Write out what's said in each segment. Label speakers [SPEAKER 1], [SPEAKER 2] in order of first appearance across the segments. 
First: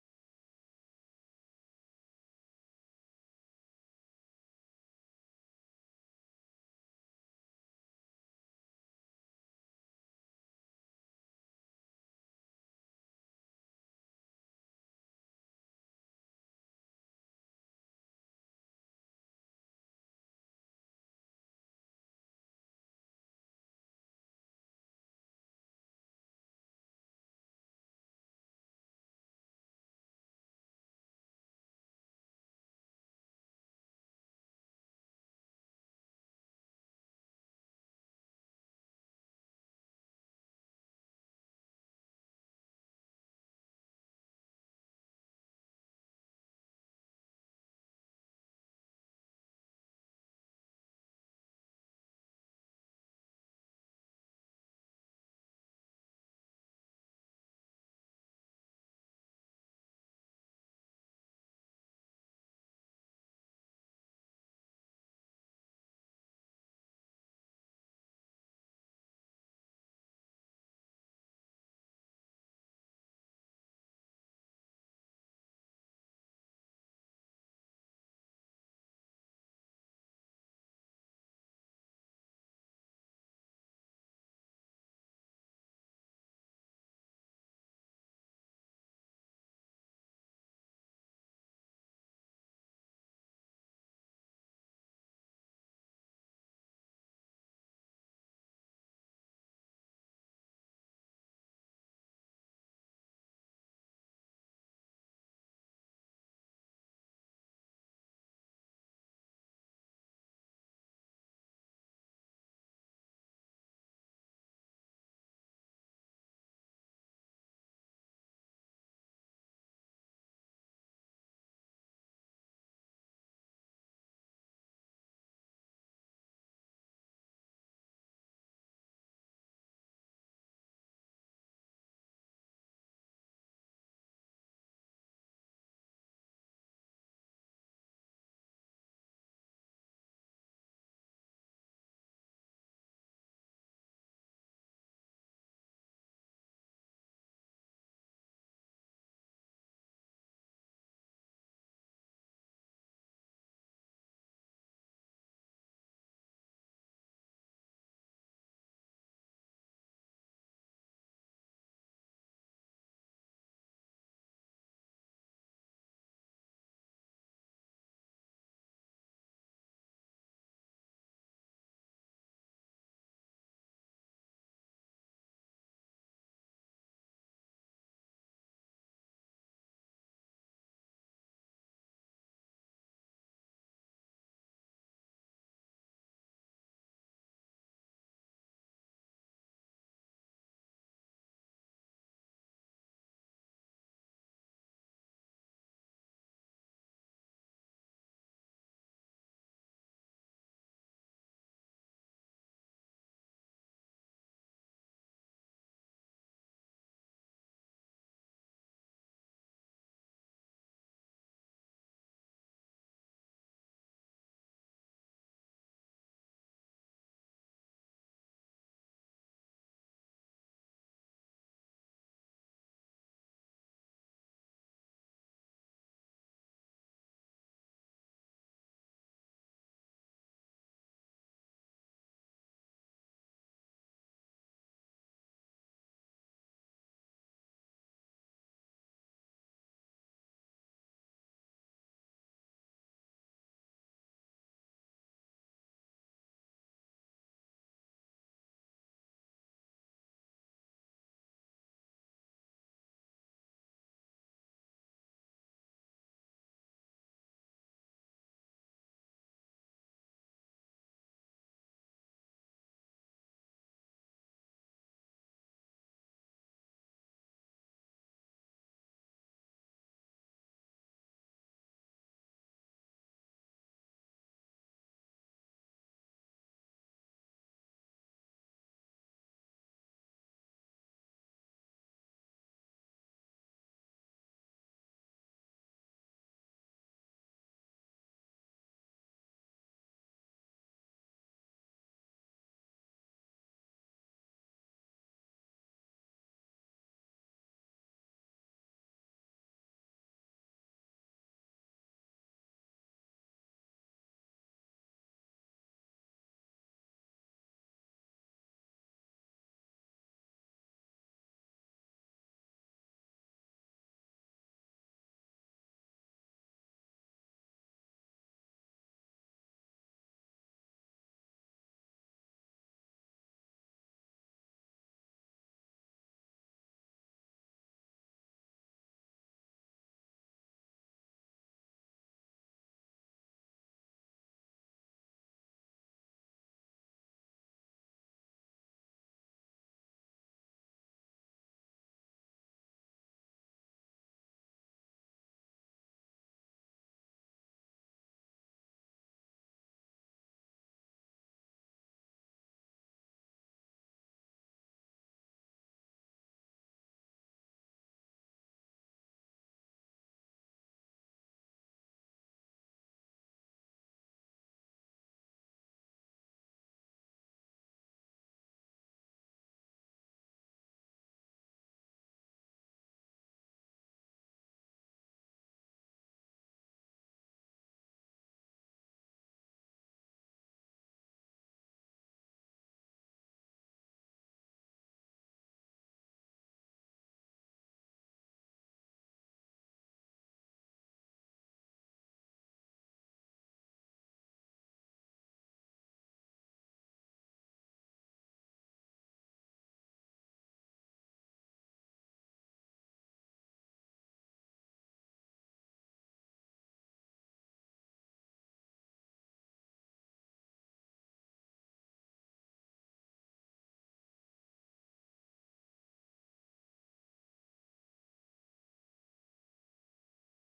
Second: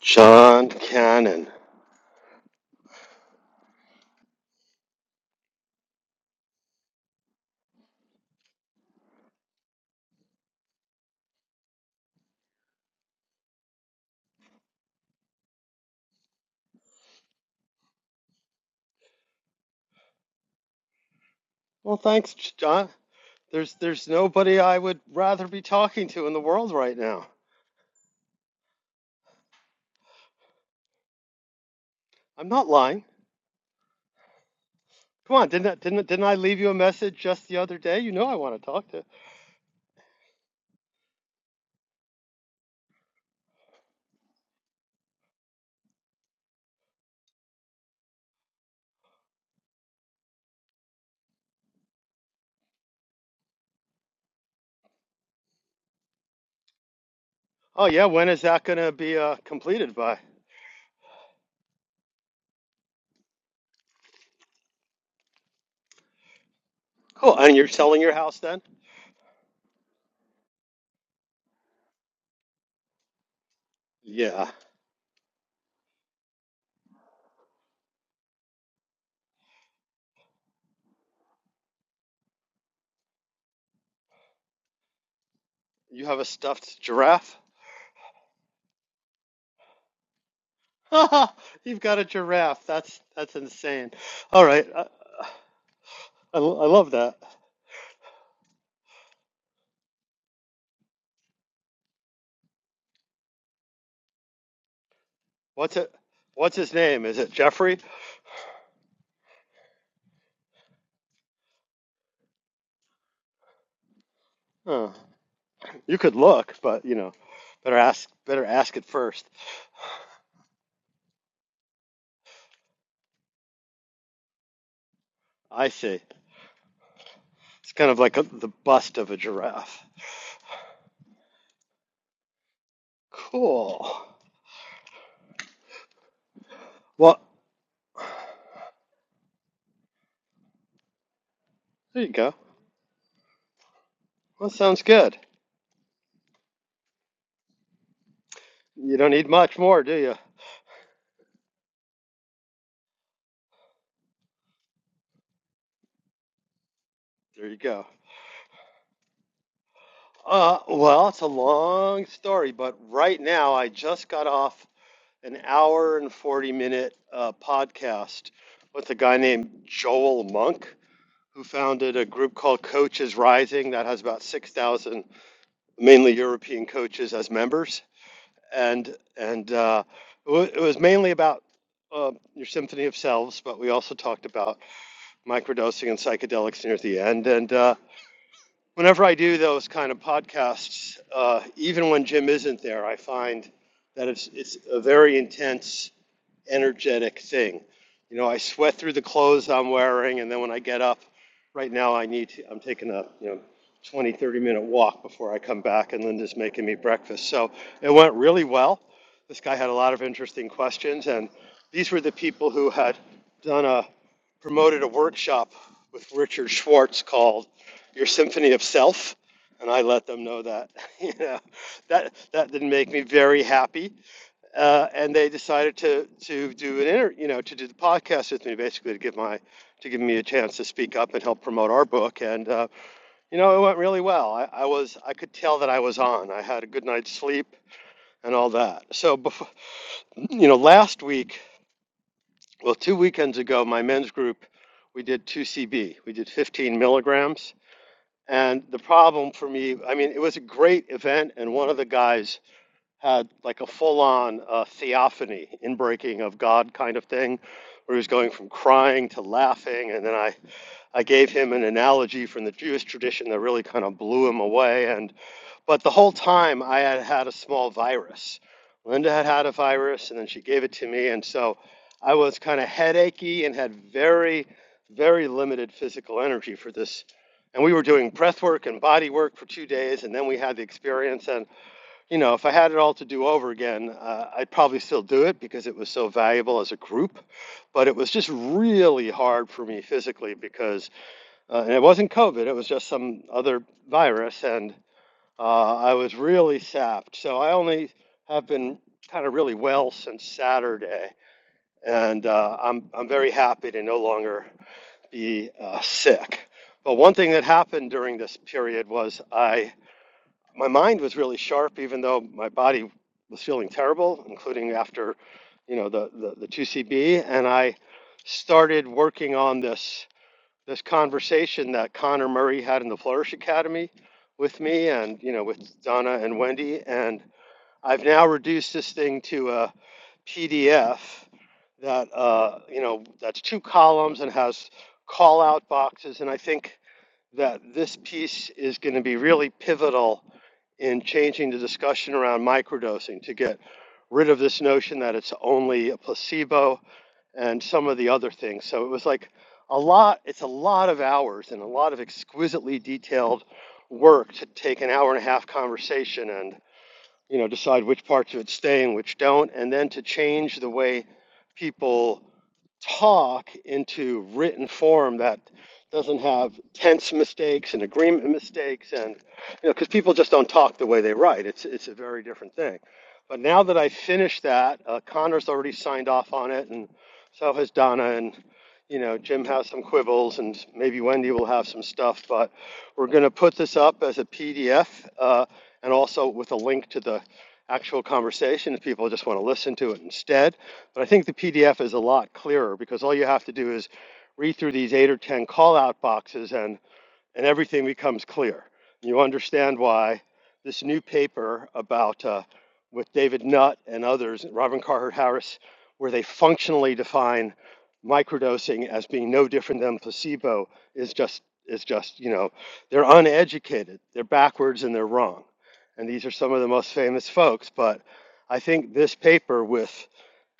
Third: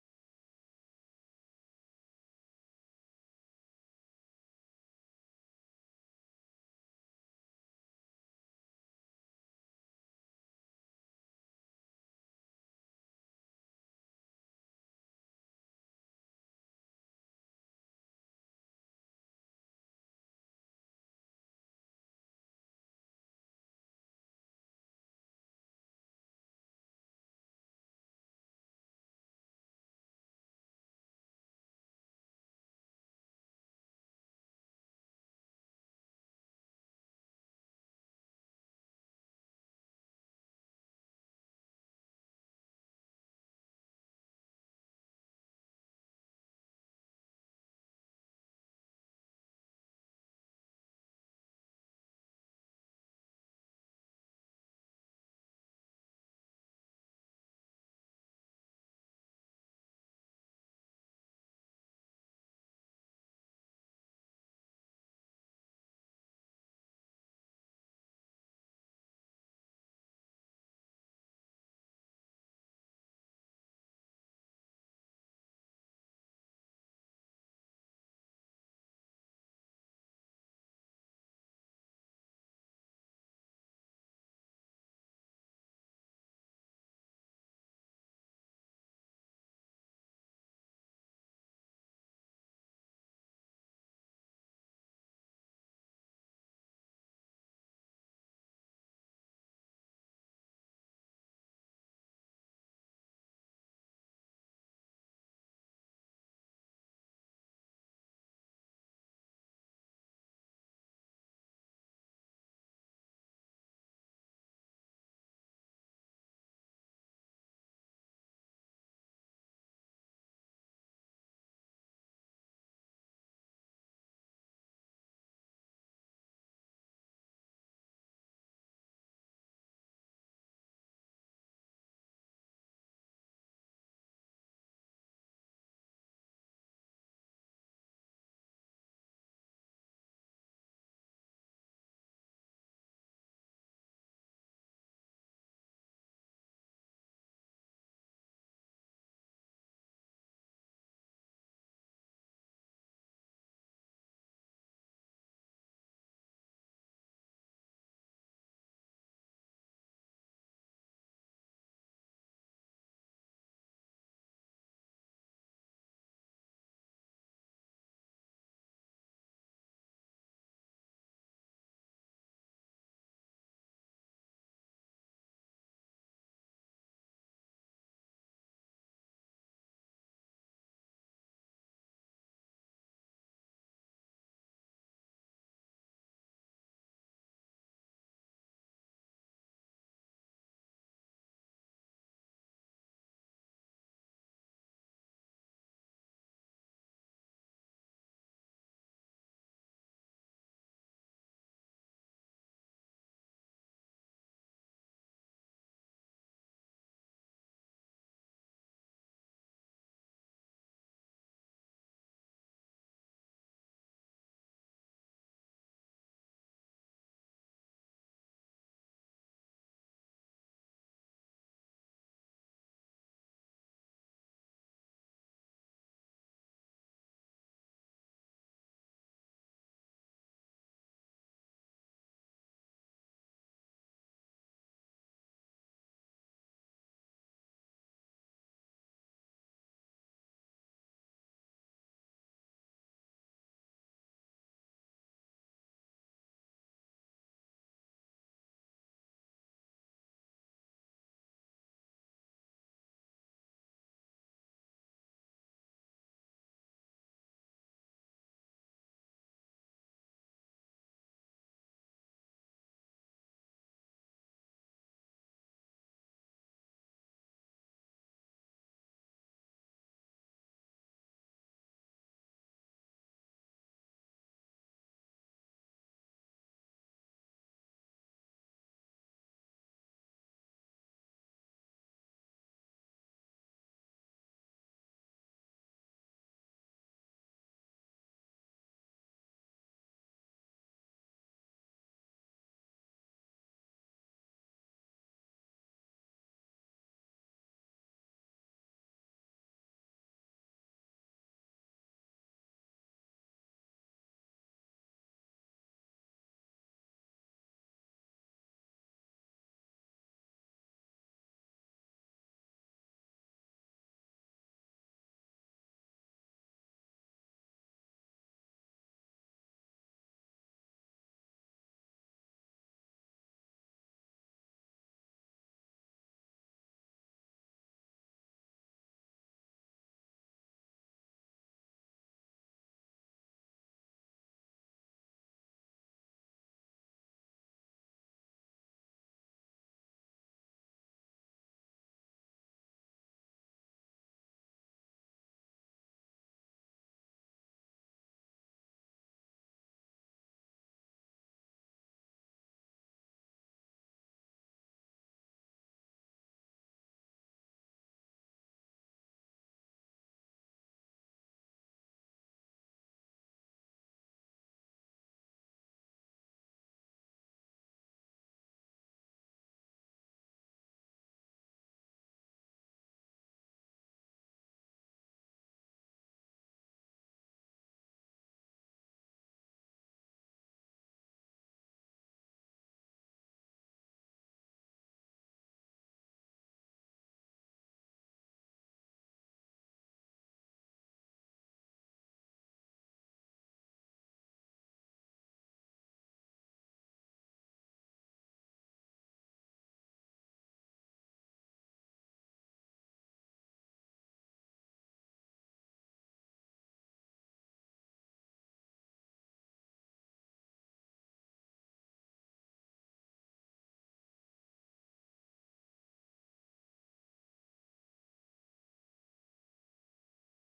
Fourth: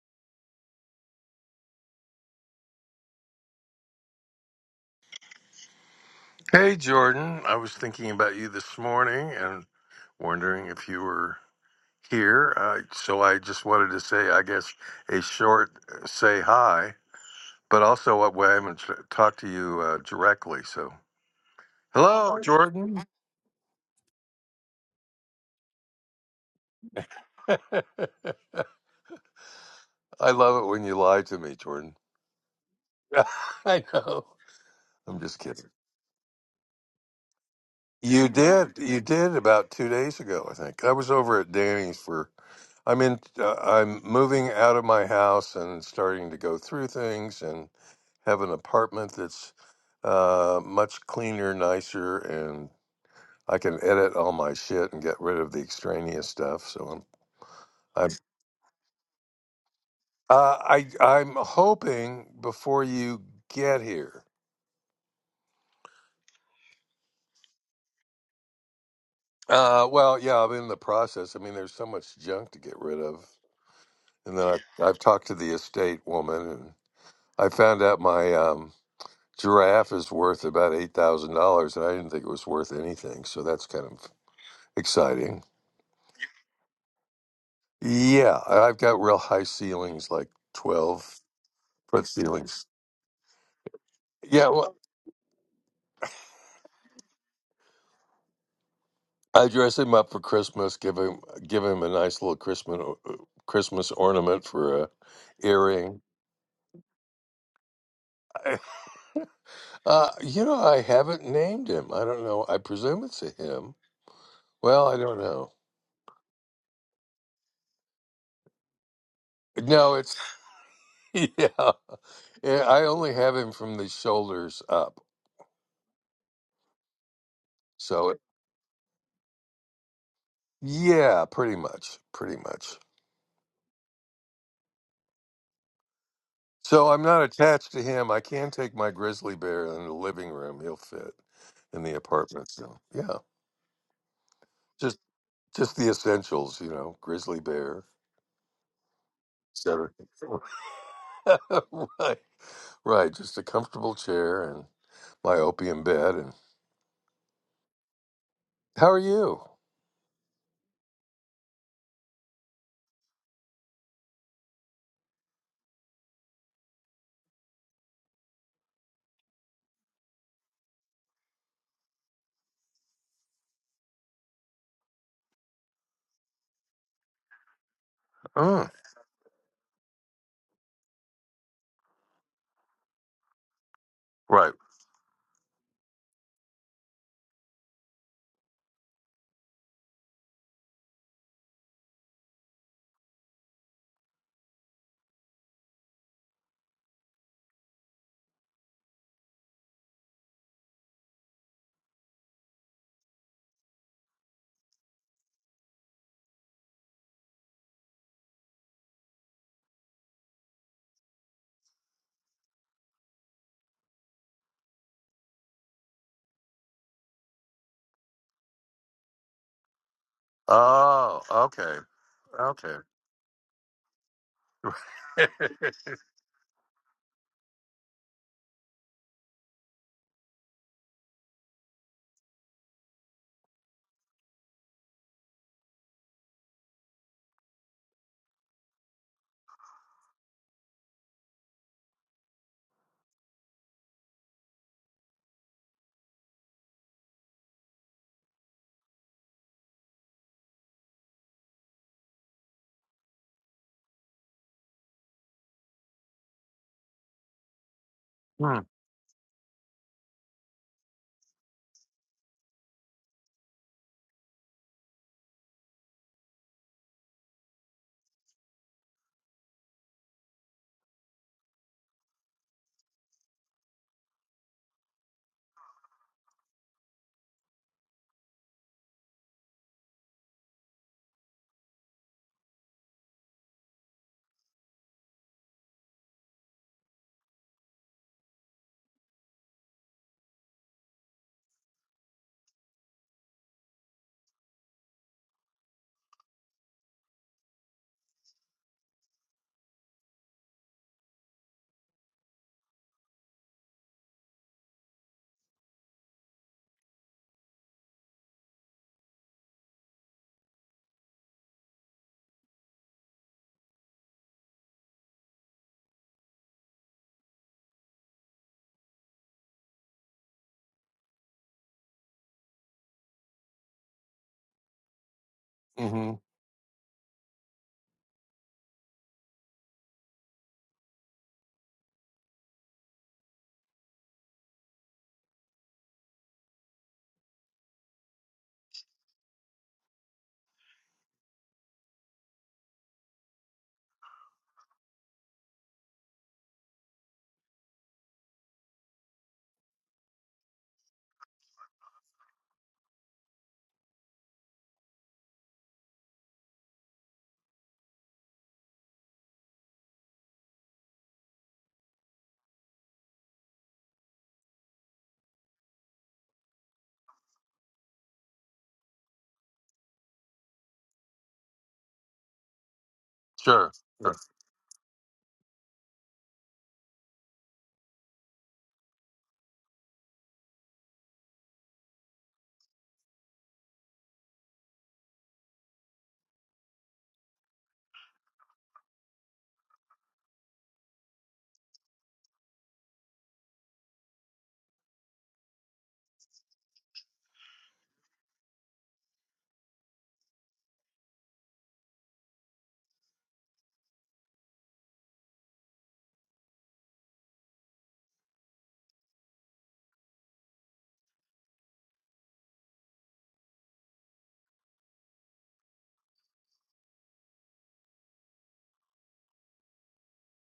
[SPEAKER 1] John Cannon.
[SPEAKER 2] Hey, Jordan. I was thinking about you this morning and wondering if you were here. Uh, so I just wanted to say, I guess, a short uh, say hi, but also uh, well, I haven't t- talked to you uh, directly. So,
[SPEAKER 1] Well, thanks,
[SPEAKER 2] hello,
[SPEAKER 1] John.
[SPEAKER 2] Jordan.
[SPEAKER 1] There's there's nobody I would rather be talking to in the world right now.
[SPEAKER 2] I love it when you lie to me, Jordan.
[SPEAKER 1] I'm not lying.
[SPEAKER 2] I know. I'm
[SPEAKER 1] Come
[SPEAKER 2] just
[SPEAKER 1] on,
[SPEAKER 2] kidding.
[SPEAKER 1] didn't I, didn't didn't I leave you a message just the other day? You know
[SPEAKER 2] You
[SPEAKER 1] I want to
[SPEAKER 2] did.
[SPEAKER 1] talk
[SPEAKER 2] You
[SPEAKER 1] to.
[SPEAKER 2] did about two days ago, I think. I was over at Danny's for I'm in. Uh, I'm moving out of my house and starting to go through things and have an apartment that's uh, much cleaner, nicer, and I can edit all my shit and get rid of the extraneous stuff. So
[SPEAKER 1] Oh
[SPEAKER 2] I'm.
[SPEAKER 1] yeah,
[SPEAKER 2] I'm.
[SPEAKER 1] when is that going to be uh, completed by?
[SPEAKER 2] Uh, I. I'm hoping before you get here.
[SPEAKER 1] Oh, And you're selling your house then?
[SPEAKER 2] Uh, well, yeah, I'm in the process. I mean, there's so much junk to get rid of, and then
[SPEAKER 1] Yeah.
[SPEAKER 2] I, I've talked to the estate woman, and I found out my um, giraffe is worth about eight thousand dollars, and I didn't think it was worth anything. So that's kind of exciting.
[SPEAKER 1] You have a stuffed giraffe?
[SPEAKER 2] Yeah, I- I've got real high ceilings, like twelve
[SPEAKER 1] You've got a
[SPEAKER 2] foot ceilings.
[SPEAKER 1] giraffe. That's that's insane. All
[SPEAKER 2] Yeah,
[SPEAKER 1] right.
[SPEAKER 2] well,
[SPEAKER 1] I, I, I love that.
[SPEAKER 2] I dress him up for Christmas, give him give him a nice little Christmas Christmas ornament for a
[SPEAKER 1] What's it?
[SPEAKER 2] earring.
[SPEAKER 1] What's his name? Is it Jeffrey?
[SPEAKER 2] I- Uh, you know, I haven't named him. I don't know. I presume it's a him. Well,
[SPEAKER 1] Huh.
[SPEAKER 2] I don't know.
[SPEAKER 1] You could look, but you know, better ask better ask it first.
[SPEAKER 2] No, it's yeah. Yeah, I only have him from the shoulders up.
[SPEAKER 1] I see. It's kind of
[SPEAKER 2] So
[SPEAKER 1] like a, the bust of a giraffe.
[SPEAKER 2] Yeah, pretty much. Pretty much.
[SPEAKER 1] Cool.
[SPEAKER 2] So I'm
[SPEAKER 1] Well,
[SPEAKER 2] not attached to him. I can take my grizzly bear in the living room. He'll fit in the
[SPEAKER 1] there you go.
[SPEAKER 2] apartment. So yeah,
[SPEAKER 1] Well, sounds
[SPEAKER 2] just
[SPEAKER 1] good.
[SPEAKER 2] just the essentials, you know, grizzly bear,
[SPEAKER 1] You don't need much more,
[SPEAKER 2] etc.
[SPEAKER 1] do you?
[SPEAKER 2] right, right. Just a comfortable chair and my opium bed. And
[SPEAKER 1] There you go.
[SPEAKER 2] how are you?
[SPEAKER 1] Uh, well, it's a long story, but right now I just got off an hour and 40 minute uh, podcast with a guy named Joel Monk, who founded a group called Coaches Rising that has about 6,000 mainly European coaches as members,
[SPEAKER 2] Mm,
[SPEAKER 1] and and uh, it, wa- it was mainly about uh, your symphony of selves, but we also talked
[SPEAKER 2] right.
[SPEAKER 1] about microdosing and psychedelics near the end. And uh, whenever I do those kind of podcasts, uh, even when Jim isn't there, I find that it's it's a very intense energetic thing. You know, I sweat through the clothes I'm wearing, and then when I get up, right now I need to, I'm taking a, you know, 20, 30 minute walk before I come back, and Linda's making me breakfast. So it went really well. This guy had a lot of interesting questions, and these were the people who had done a promoted a workshop with Richard Schwartz called Your Symphony of Self, and I let them know that. you
[SPEAKER 2] Oh,
[SPEAKER 1] know,
[SPEAKER 2] okay,
[SPEAKER 1] that that didn't
[SPEAKER 2] okay.
[SPEAKER 1] make me very happy, uh, and they decided to to do an inter, you know, to do the podcast with me, basically to give my to give me a chance to speak up and help promote our book. And uh, you know, it went really well. I, I was I could tell that I was on. I had a good night's sleep and all that. So, before, you know, last week, well, two weekends ago, my men's group we did 2CB. We did 15 milligrams. And the problem for me, I mean, it was a great event, and one of the guys had like a full on uh, theophany, inbreaking of God kind of thing, where he was going from
[SPEAKER 2] mm,
[SPEAKER 1] crying to laughing. And then I, I gave him an analogy from the Jewish tradition that really kind of blew him away. And But the whole time I had had a small virus. Linda had had a virus and then she gave it to me. And so I was kind of headachy and had very, very limited physical energy for this. And we were doing breath work and body work for two days. And then we had the experience. and you know, if I had it all to do over again, uh, I'd probably still do it because it was so valuable as a group. But it was just really hard for me physically because, uh, and it wasn't COVID, it was just some other virus. And uh, I was really sapped. So I only have been kind of really well since Saturday. And uh, I'm, I'm very happy to no longer be uh, sick. But one thing that happened during this period was I my mind was really sharp, even though my body was feeling terrible, including after, you know, the the, the two CB. And I started working on this this conversation that Connor Murray had in the Flourish Academy with me, and you know, with
[SPEAKER 2] hmm
[SPEAKER 1] Donna and Wendy. And I've now reduced this thing to a PDF that uh, you know that's two columns and has call out boxes. And I think that this piece is going to be really pivotal in changing the discussion around microdosing to get rid of this notion that it's only a placebo and some of the other things. So it was like a lot, it's a lot of hours and a lot of exquisitely detailed work to take an hour and a half conversation and you know decide which parts of it stay and which don't and then to change the way people talk into written form that doesn't have tense mistakes and agreement mistakes and you know because people just don't talk the way they write it's it's a very different thing but now
[SPEAKER 2] Sure.
[SPEAKER 1] that i finished that uh, connor's already signed off on it and so has donna and you know jim has some quibbles and maybe wendy will have some stuff but we're going to put this up as a pdf uh, and also with a link to the actual conversation if people just want to listen to it instead but I think the PDF is a lot clearer because all you have to do is read through these eight or 10 call out boxes and and everything becomes clear. You understand why this new paper about uh, with David Nutt and others, Robin Carhart Harris, where they functionally define microdosing as being no different than placebo is just is just you know they're uneducated, they're backwards, and they're wrong. And these are some of the most famous folks. But I think this paper with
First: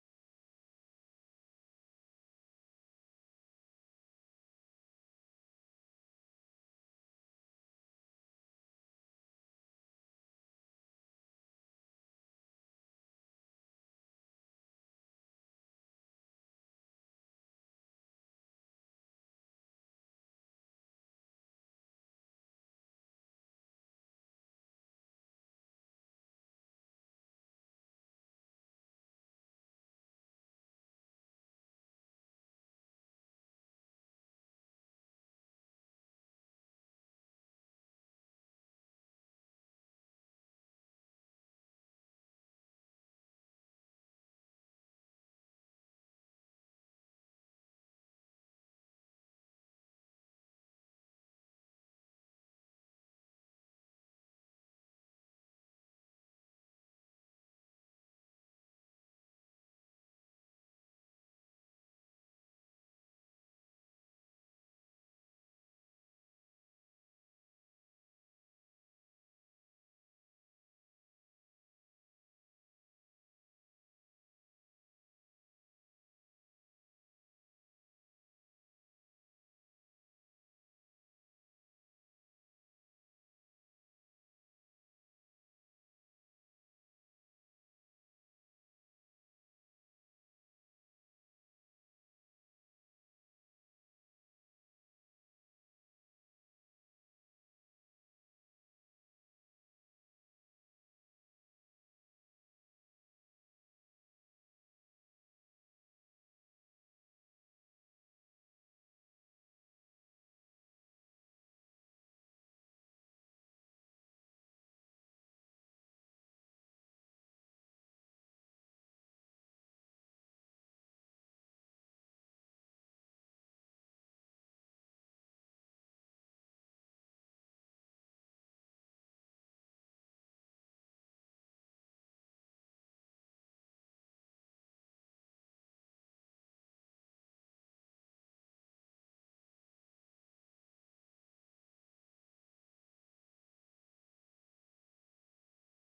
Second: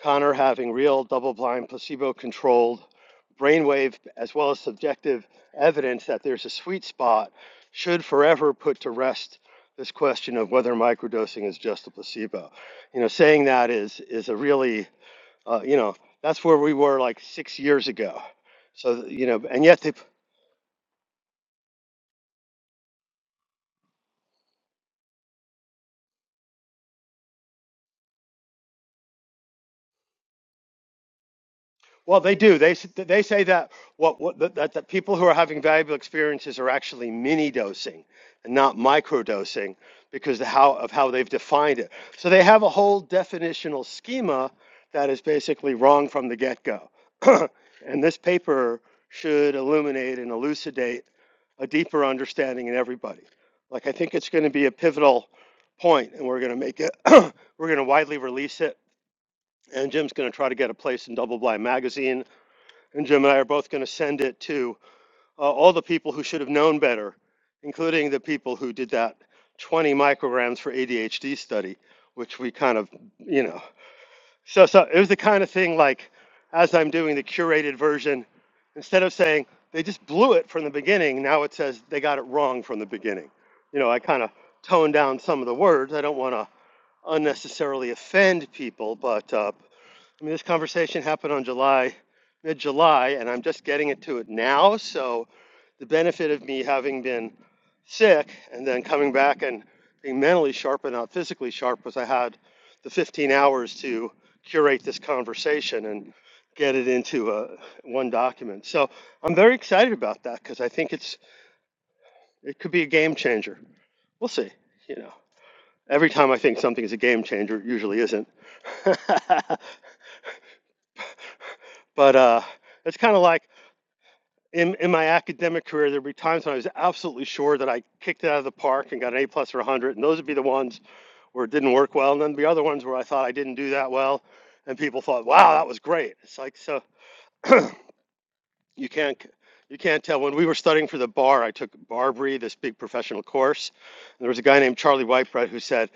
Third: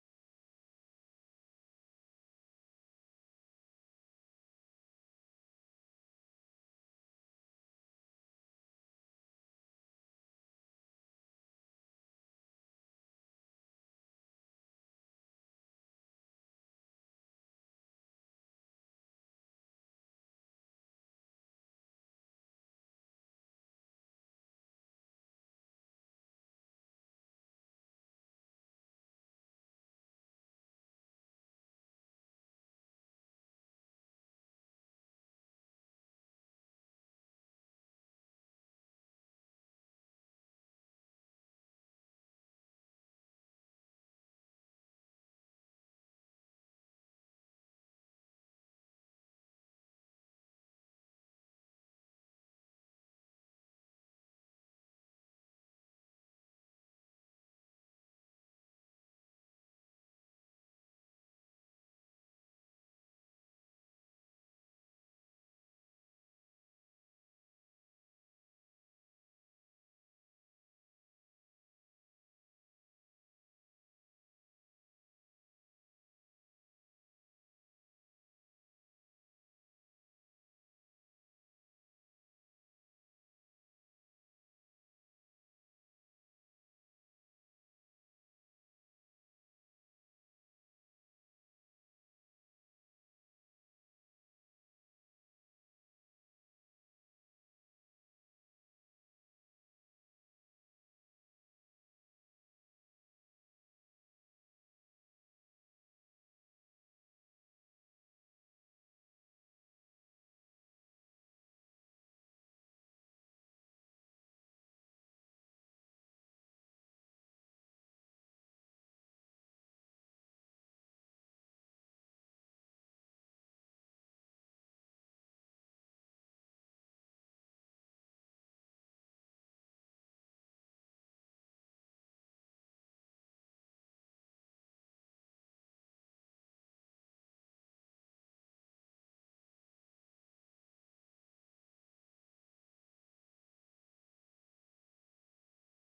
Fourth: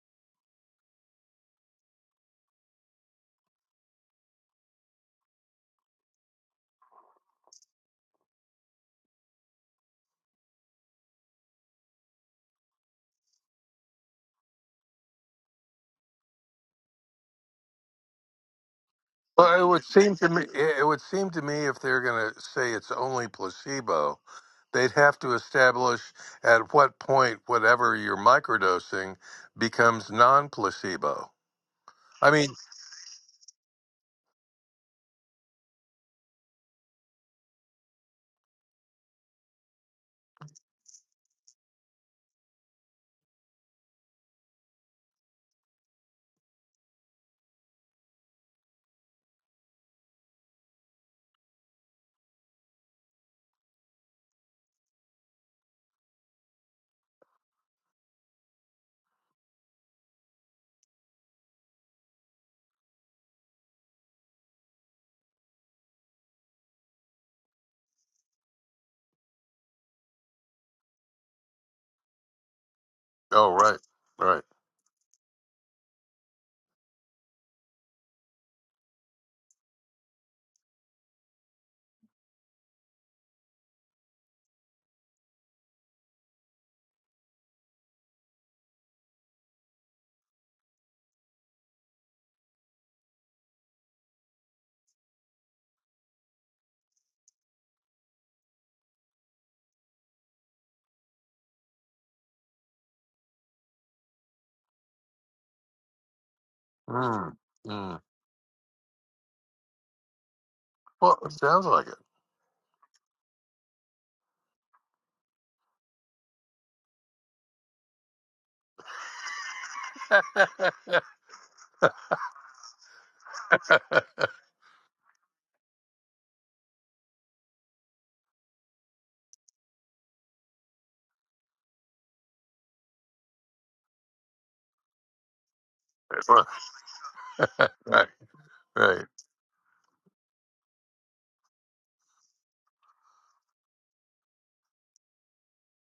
[SPEAKER 1] Connor having real double-blind, placebo-controlled brainwave as well as subjective evidence that there's a sweet spot should forever put to rest this question of whether microdosing is just a placebo. You know, saying that is is a really uh, you know that's where we were like six years ago. So you know,
[SPEAKER 2] Well,
[SPEAKER 1] and
[SPEAKER 2] it
[SPEAKER 1] yet
[SPEAKER 2] would
[SPEAKER 1] they
[SPEAKER 2] seem to me it it would seem to me if they're going to say it's only placebo, they'd have to establish at what point whatever you're microdosing becomes non-placebo.
[SPEAKER 1] Well,
[SPEAKER 2] I
[SPEAKER 1] they
[SPEAKER 2] mean,
[SPEAKER 1] do. They s- they say that what, what that, that that people who are having valuable experiences are actually mini dosing and not micro dosing because the how of how they've defined it. So they have a whole definitional schema that is basically wrong from the get go. and this paper should illuminate and elucidate a deeper understanding in everybody. Like I think it's going to be a pivotal point, and we're going to make it. we're going to widely release it and Jim's going to try to get a place in Double Blind Magazine and Jim and I are both going to send it to uh, all the people who should have known better, including the people who did that 20 micrograms for ADHD study, which we kind of, you
[SPEAKER 2] oh
[SPEAKER 1] know.
[SPEAKER 2] right, right.
[SPEAKER 1] So, so it was the kind of thing like, as I'm doing the curated version, instead of saying they just blew it from the beginning, now it says they got it wrong from the beginning. You know, I kind of toned down some of the words. I don't want to unnecessarily offend people, but uh, I mean, this conversation happened on July, mid-July, and I'm just getting into it now. So the benefit of me having been sick and then coming back and being mentally sharp and not physically sharp was I had the 15 hours to curate this conversation and get it into
[SPEAKER 2] Mm,
[SPEAKER 1] a,
[SPEAKER 2] mm.
[SPEAKER 1] one document. So I'm very excited about that because I think it's
[SPEAKER 2] Well, it sounds like it.
[SPEAKER 1] it could be a game changer. We'll see. You know, every time I think something is a game changer, it usually isn't. but uh, it's kind of like in in my academic career, there'd be times when I was absolutely sure that I kicked it out of the park and got an A plus or 100, and those would be the ones where it didn't work well, and then the other ones where I thought I didn't do that well, and people thought, "Wow, that was great." It's like so
[SPEAKER 2] right,
[SPEAKER 1] you
[SPEAKER 2] right. right.
[SPEAKER 1] can't you can't tell. When we were studying for the bar, I took Barbary, this big professional course, and there was a guy named Charlie Whitebrett who said,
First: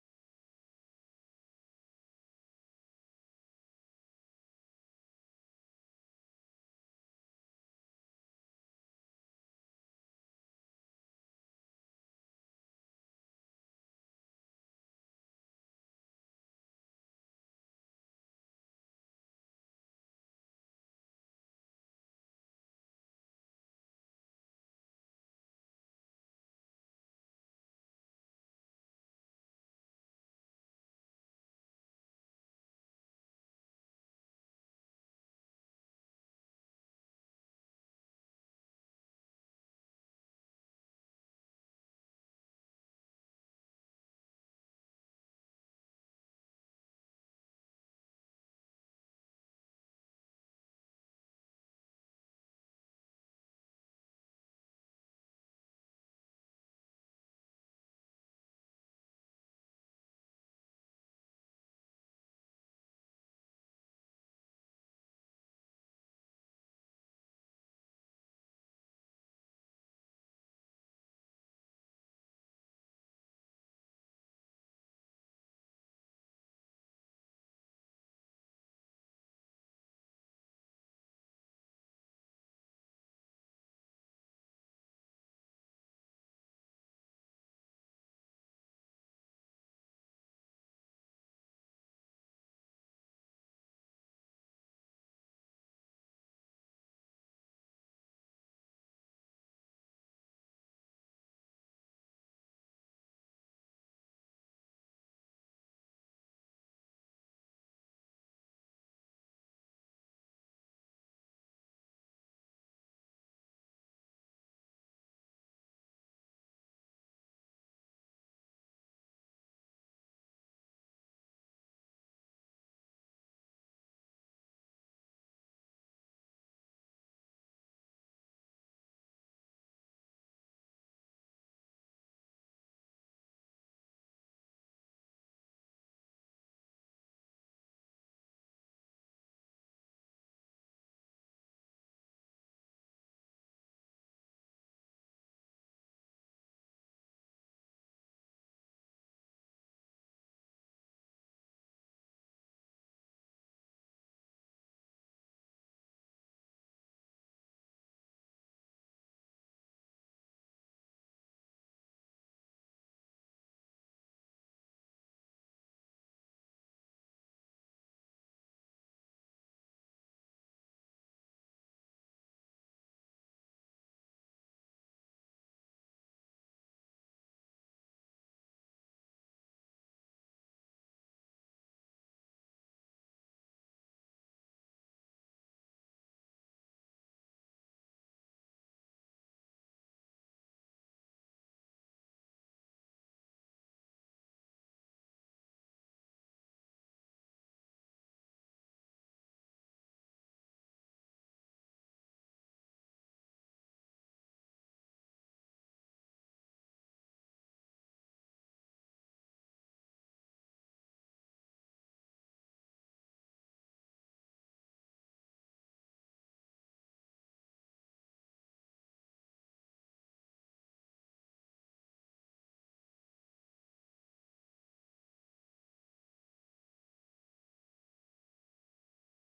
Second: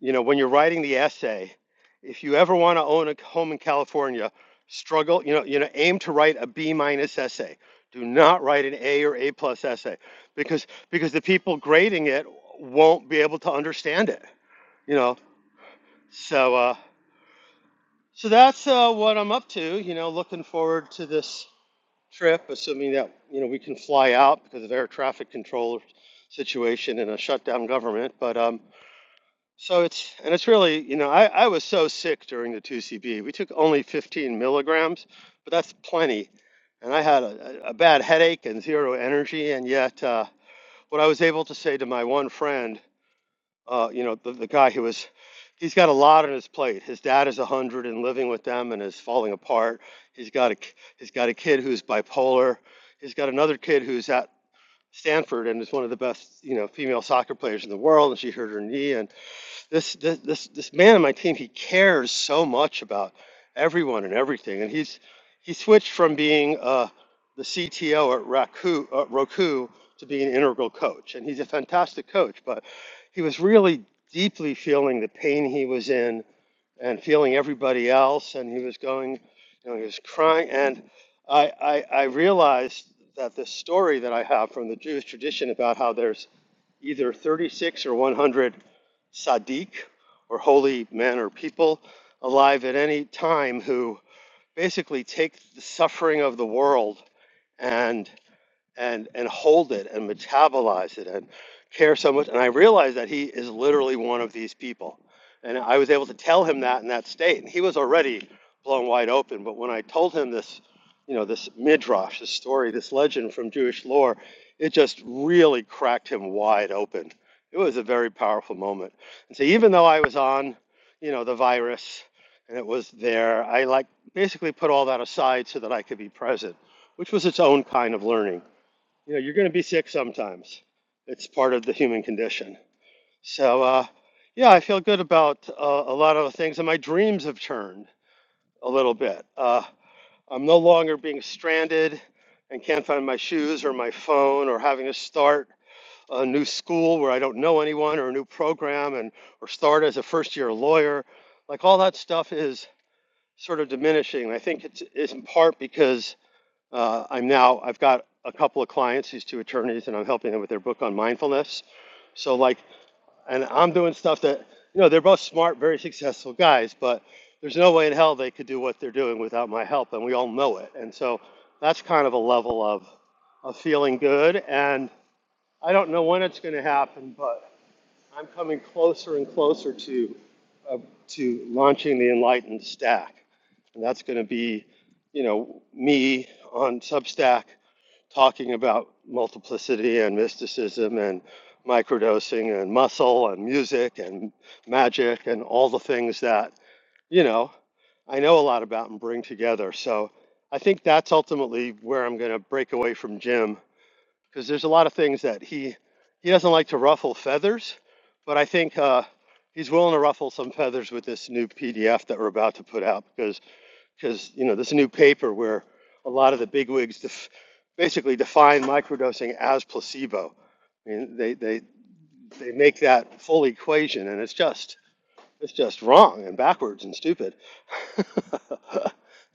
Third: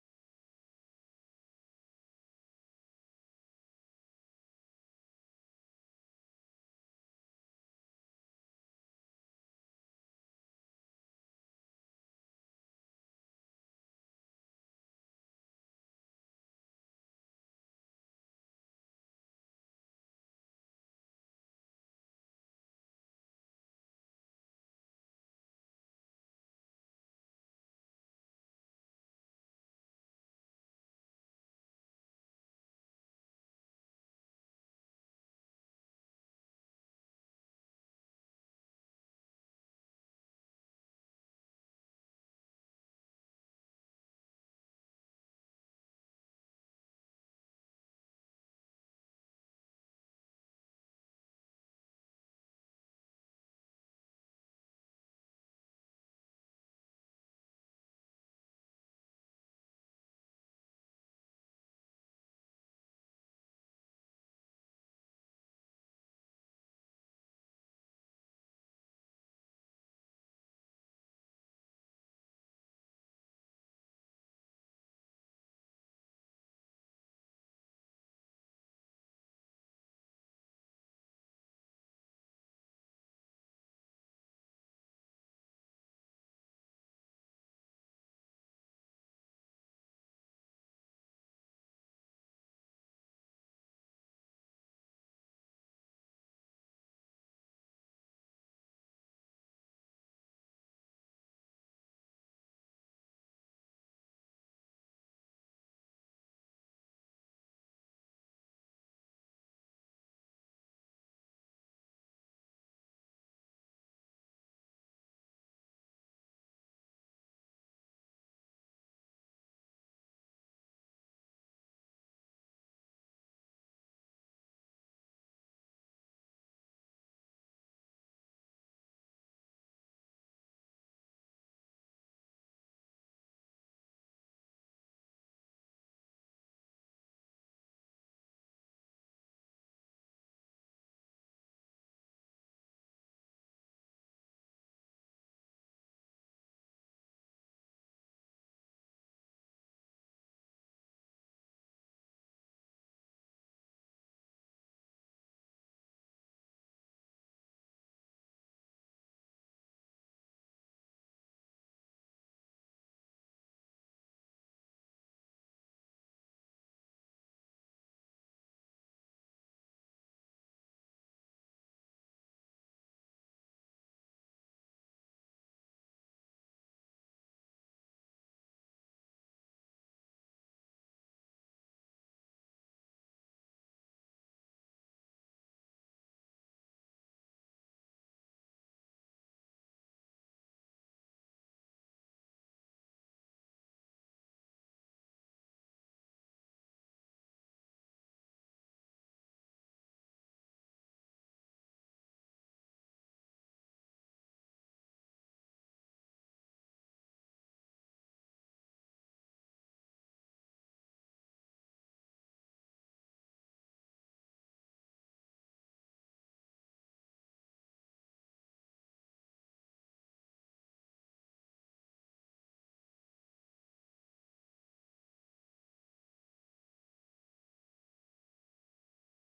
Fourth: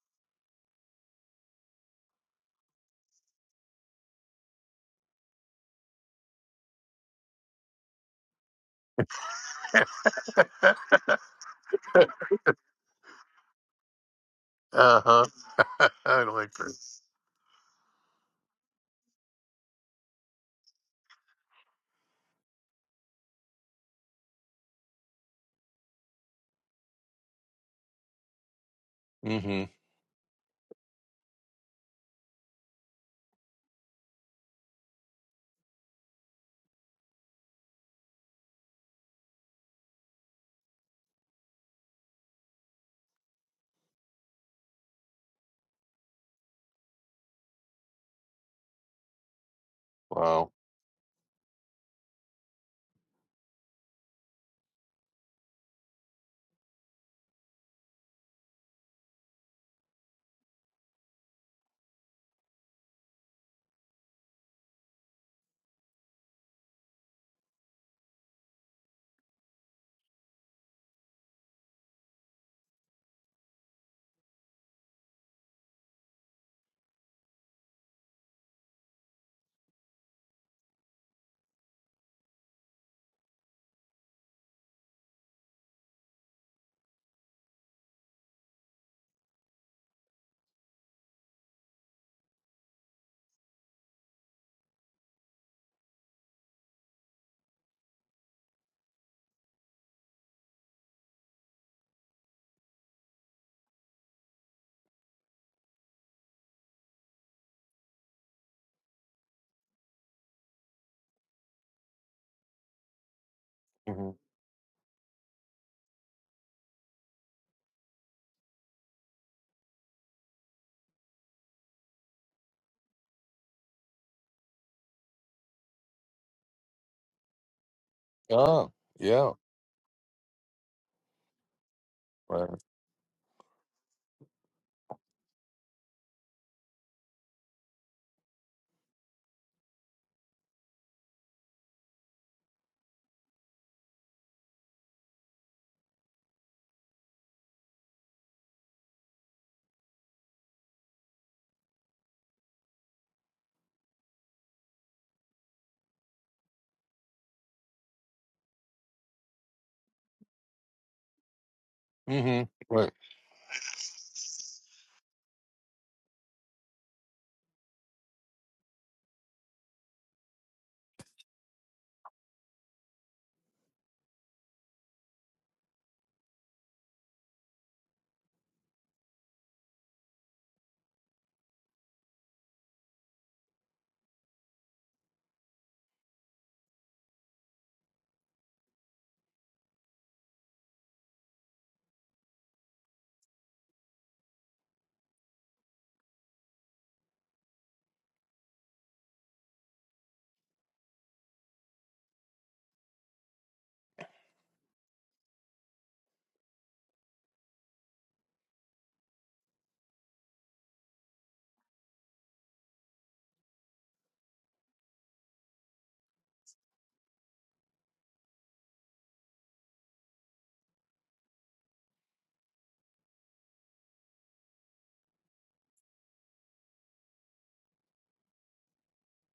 [SPEAKER 1] you know, when you're writing the essay, if you ever want to own a home in California, struggle, you know, you know, aim to write a B minus essay. Do not write an A or A plus essay because because the people grading it won't be able to understand it, you
[SPEAKER 2] uh
[SPEAKER 1] know.
[SPEAKER 2] huh. I like
[SPEAKER 1] So uh
[SPEAKER 2] that.
[SPEAKER 1] so that's uh what I'm up to, you know, looking forward to this trip assuming that, you know, we can fly out because of air traffic control situation and a shutdown government, but um
[SPEAKER 2] Mm-hmm.
[SPEAKER 1] So it's and it's really, you know, I, I was so sick during the 2CB. We took only 15 milligrams, but that's plenty. And I had a, a a bad headache and zero energy. And yet, uh, what I was able to say to my one friend, uh, you know, the, the guy who was, he's got a lot on his plate. His dad is 100 and living with them and is falling apart. He's
[SPEAKER 2] Wow.
[SPEAKER 1] got a k- he's got a kid who's bipolar. He's got another kid who's at Stanford and is one of the best, you know, female soccer players in the world. And she hurt her knee and this this this this man on my team he cares so much about everyone and everything and he's he switched from being uh, the CTO at Raku, uh, Roku to being an integral coach and he's a fantastic coach but he was really deeply feeling the pain he was in and feeling everybody else and he was going you know he was crying and I I, I realized that this story that I have from the Jewish tradition about how there's either 36 or 100 Sadiq or holy men or people alive at any time who basically take the suffering of the world and and and hold it and metabolize it and care so much. And I realized that he is literally one of these people. And I was able to tell him that in that state. And he was already blown wide open. But when I told him this, you know, this midrash, this story, this legend from Jewish
[SPEAKER 2] Mm-hmm.
[SPEAKER 1] lore, it just really cracked him wide open. It was a very powerful moment. And so even though I was on, you know, the virus and it was there, I like basically put all that aside so that I could be present, which was its own kind of learning
[SPEAKER 2] Oh,
[SPEAKER 1] you know,
[SPEAKER 2] yeah.
[SPEAKER 1] you're going to be sick sometimes. It's part of the human
[SPEAKER 2] Right.
[SPEAKER 1] condition. So, uh, yeah, I feel good about uh, a lot of the things, and my dreams have turned a little bit. Uh, I'm no longer being stranded and can't find my shoes or my phone or having to start a new school where I don't know anyone or a new program and or start as a first year lawyer. Like all that stuff is sort of diminishing. And I think it's, it's in part because uh, I'm now, I've got a couple of clients, these two attorneys, and I'm helping them with their book on mindfulness. So, like,
[SPEAKER 2] Mm-hmm. Right.
[SPEAKER 1] and I'm doing stuff that, you know, they're both smart, very successful guys, but there's no way in hell they could do what they're doing without my help, and we all know it. And so that's kind of a level of, of feeling good. And I don't know when it's going to happen, but I'm coming closer and closer to, uh, to launching the Enlightened Stack. And that's going to be, you know, me on Substack talking about multiplicity and mysticism and microdosing and muscle and music and magic and all the things that, you know, I know a lot about and bring together. So I think that's ultimately where I'm going to break away from Jim because there's a lot of things that he he doesn't like to ruffle feathers, but I think uh, he's willing to ruffle some feathers with this new PDF that we're about to put out because because you know there's a new paper where a lot of the bigwigs def- basically define microdosing as placebo. I mean, they they they make that full equation, and it's just it's just wrong and backwards and stupid.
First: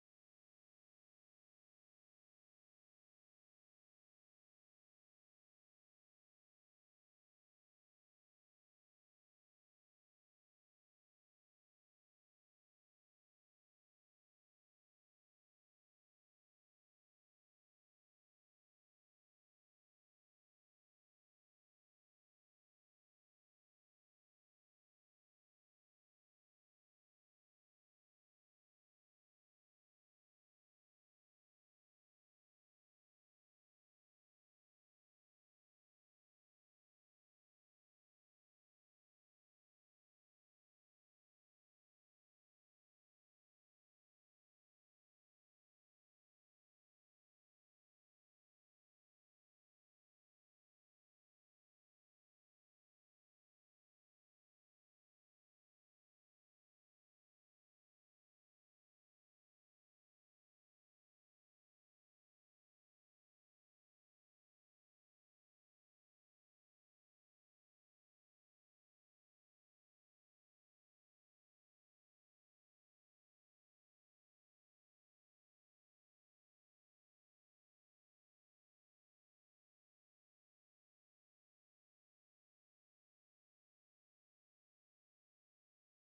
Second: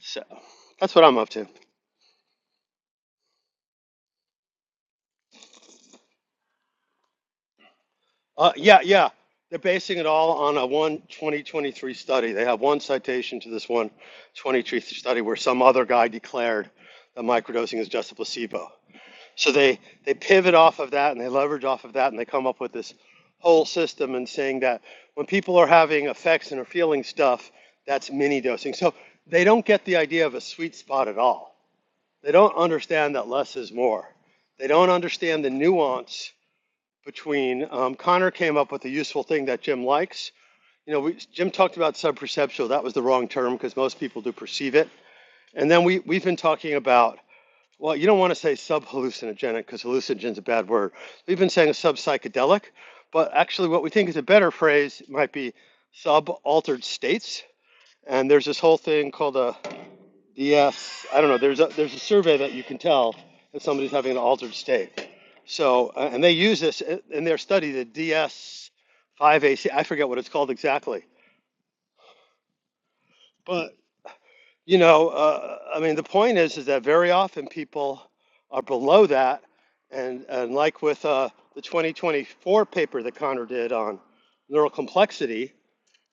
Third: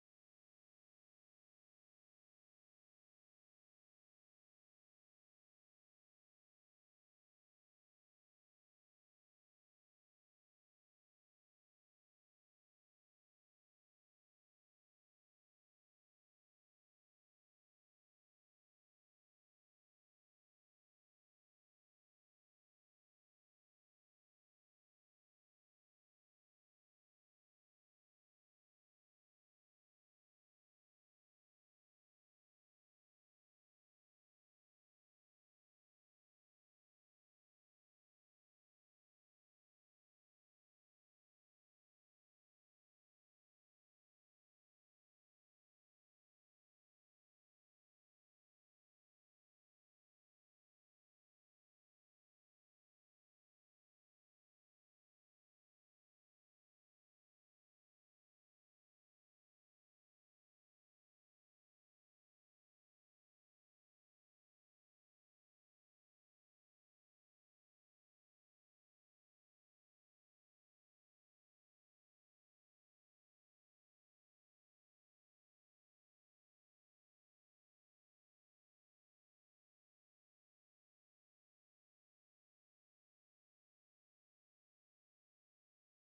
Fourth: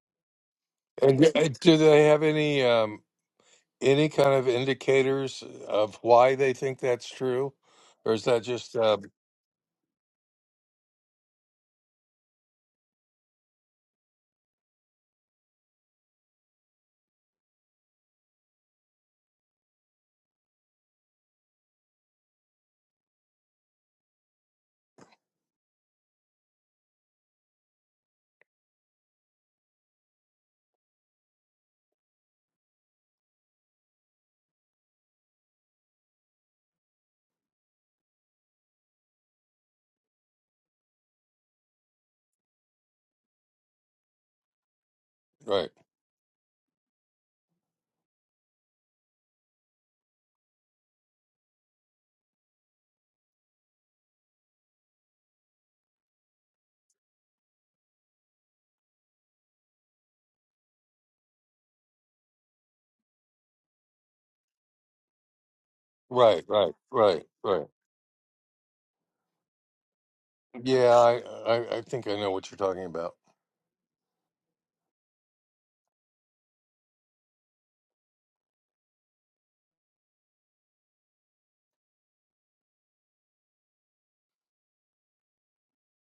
[SPEAKER 1] so that's what I'm
[SPEAKER 2] And
[SPEAKER 1] up
[SPEAKER 2] d-
[SPEAKER 1] to.
[SPEAKER 2] uh, do they have any um, any kind of indicators of why they think that's true, or is that
[SPEAKER 1] Uh,
[SPEAKER 2] just
[SPEAKER 1] yeah,
[SPEAKER 2] uh,
[SPEAKER 1] yeah. They're basing it all on a one 2023 study. They have one citation to this one 2023 study where some other guy declared that microdosing is just a placebo. So they they pivot off of that and they leverage off of that and they come up with this whole system and saying that when people are having effects and are feeling stuff, that's mini dosing. So they don't get the idea of a sweet spot at all. They don't understand that less is more. They don't understand the nuance between. Um, Connor came up with a useful thing that Jim likes. You know, we, Jim talked about subperceptual. That was the wrong term because most people do perceive it. And
[SPEAKER 2] right,
[SPEAKER 1] then we we've been talking about well, you don't want to say sub hallucinogenic because hallucinogen is a bad word. We've been saying sub psychedelic, but actually, what we think is a better phrase might be sub altered states. And there's this whole thing called a DS. I don't know. There's a there's a survey that you can tell if somebody's having an altered state. So, uh, and they
[SPEAKER 2] right,
[SPEAKER 1] use
[SPEAKER 2] right,
[SPEAKER 1] this uh, in
[SPEAKER 2] right,
[SPEAKER 1] their
[SPEAKER 2] right?
[SPEAKER 1] study, the DS5AC. I forget what it's called
[SPEAKER 2] Yeah,
[SPEAKER 1] exactly.
[SPEAKER 2] I, I I think I know what you're talking about.
[SPEAKER 1] but. You know, uh, I mean, the point is, is that very often people are below that, and and like with uh, the 2024 paper that Connor did on neural complexity,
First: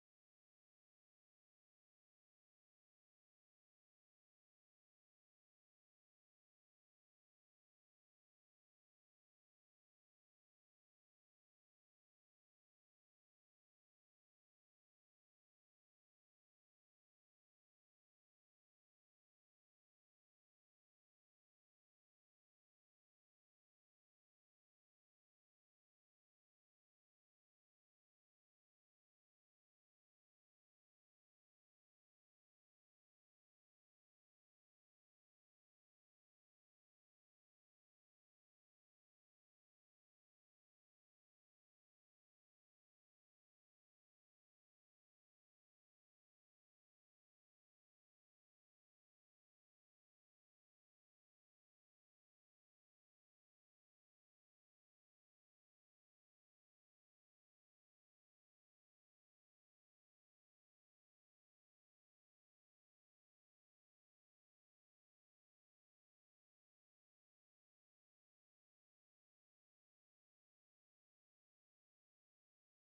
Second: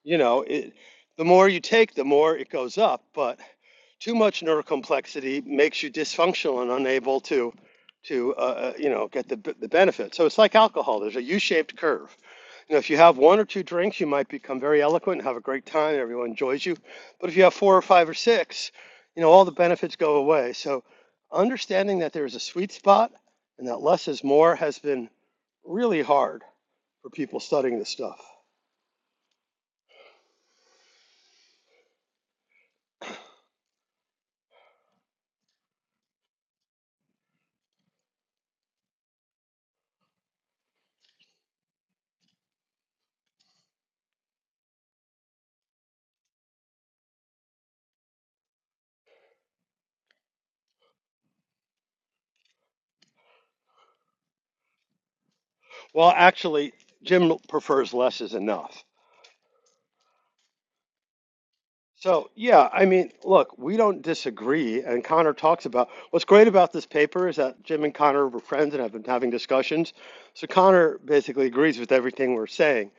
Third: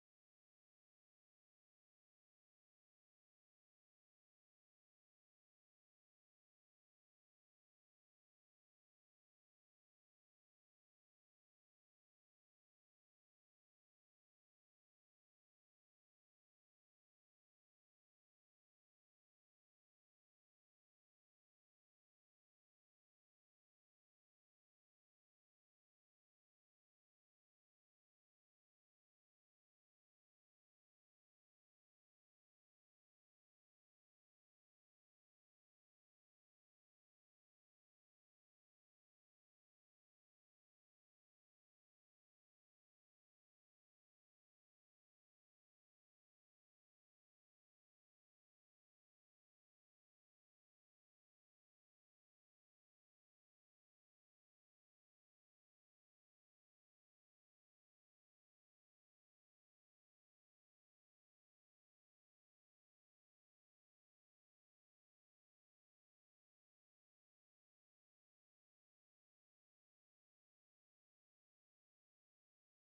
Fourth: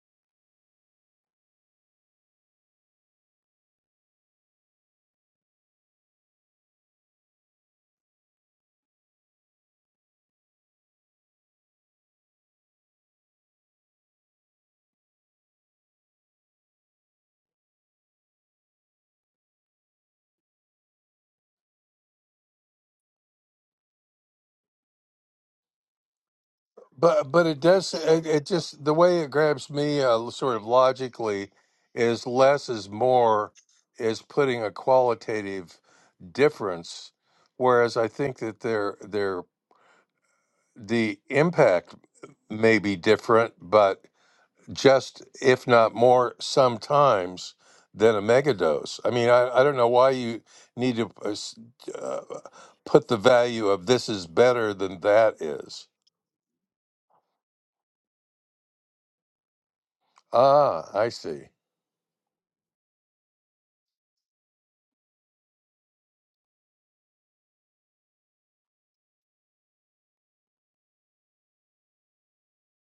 [SPEAKER 1] you know, it, the more you take, the more it goes up. But too much neurocomplexity makes you dysfunctional and unable to, to uh, uh, you know, get the the benefit. So it's like alcohol. There's a U-shaped curve. You know, if you have one or two drinks, you might become very eloquent and have a great time. and Everyone enjoys you. But if you have four or five or six, you know, all the benefits go away. So understanding that there is a sweet spot and that less is more has been really hard for
[SPEAKER 2] But
[SPEAKER 1] people
[SPEAKER 2] but it
[SPEAKER 1] studying this
[SPEAKER 2] does
[SPEAKER 1] stuff.
[SPEAKER 2] it, it just the way it grabs me uh, sort of logically is less is more is putting a qualitative difference, whereas I think that their their the impact may be different, but just if not more sometimes than a megadose. I mean, I, I don't know why you need to uh, s- uh, put the value of this is better than that is.
[SPEAKER 1] Well, actually, Jim prefers less is enough.
[SPEAKER 2] Ah, I see.
[SPEAKER 1] So, yeah, I mean, look, we don't disagree. And Connor talks about what's great about this paper is that Jim and Connor were friends and have been having discussions. So, Connor basically agrees with everything we're saying.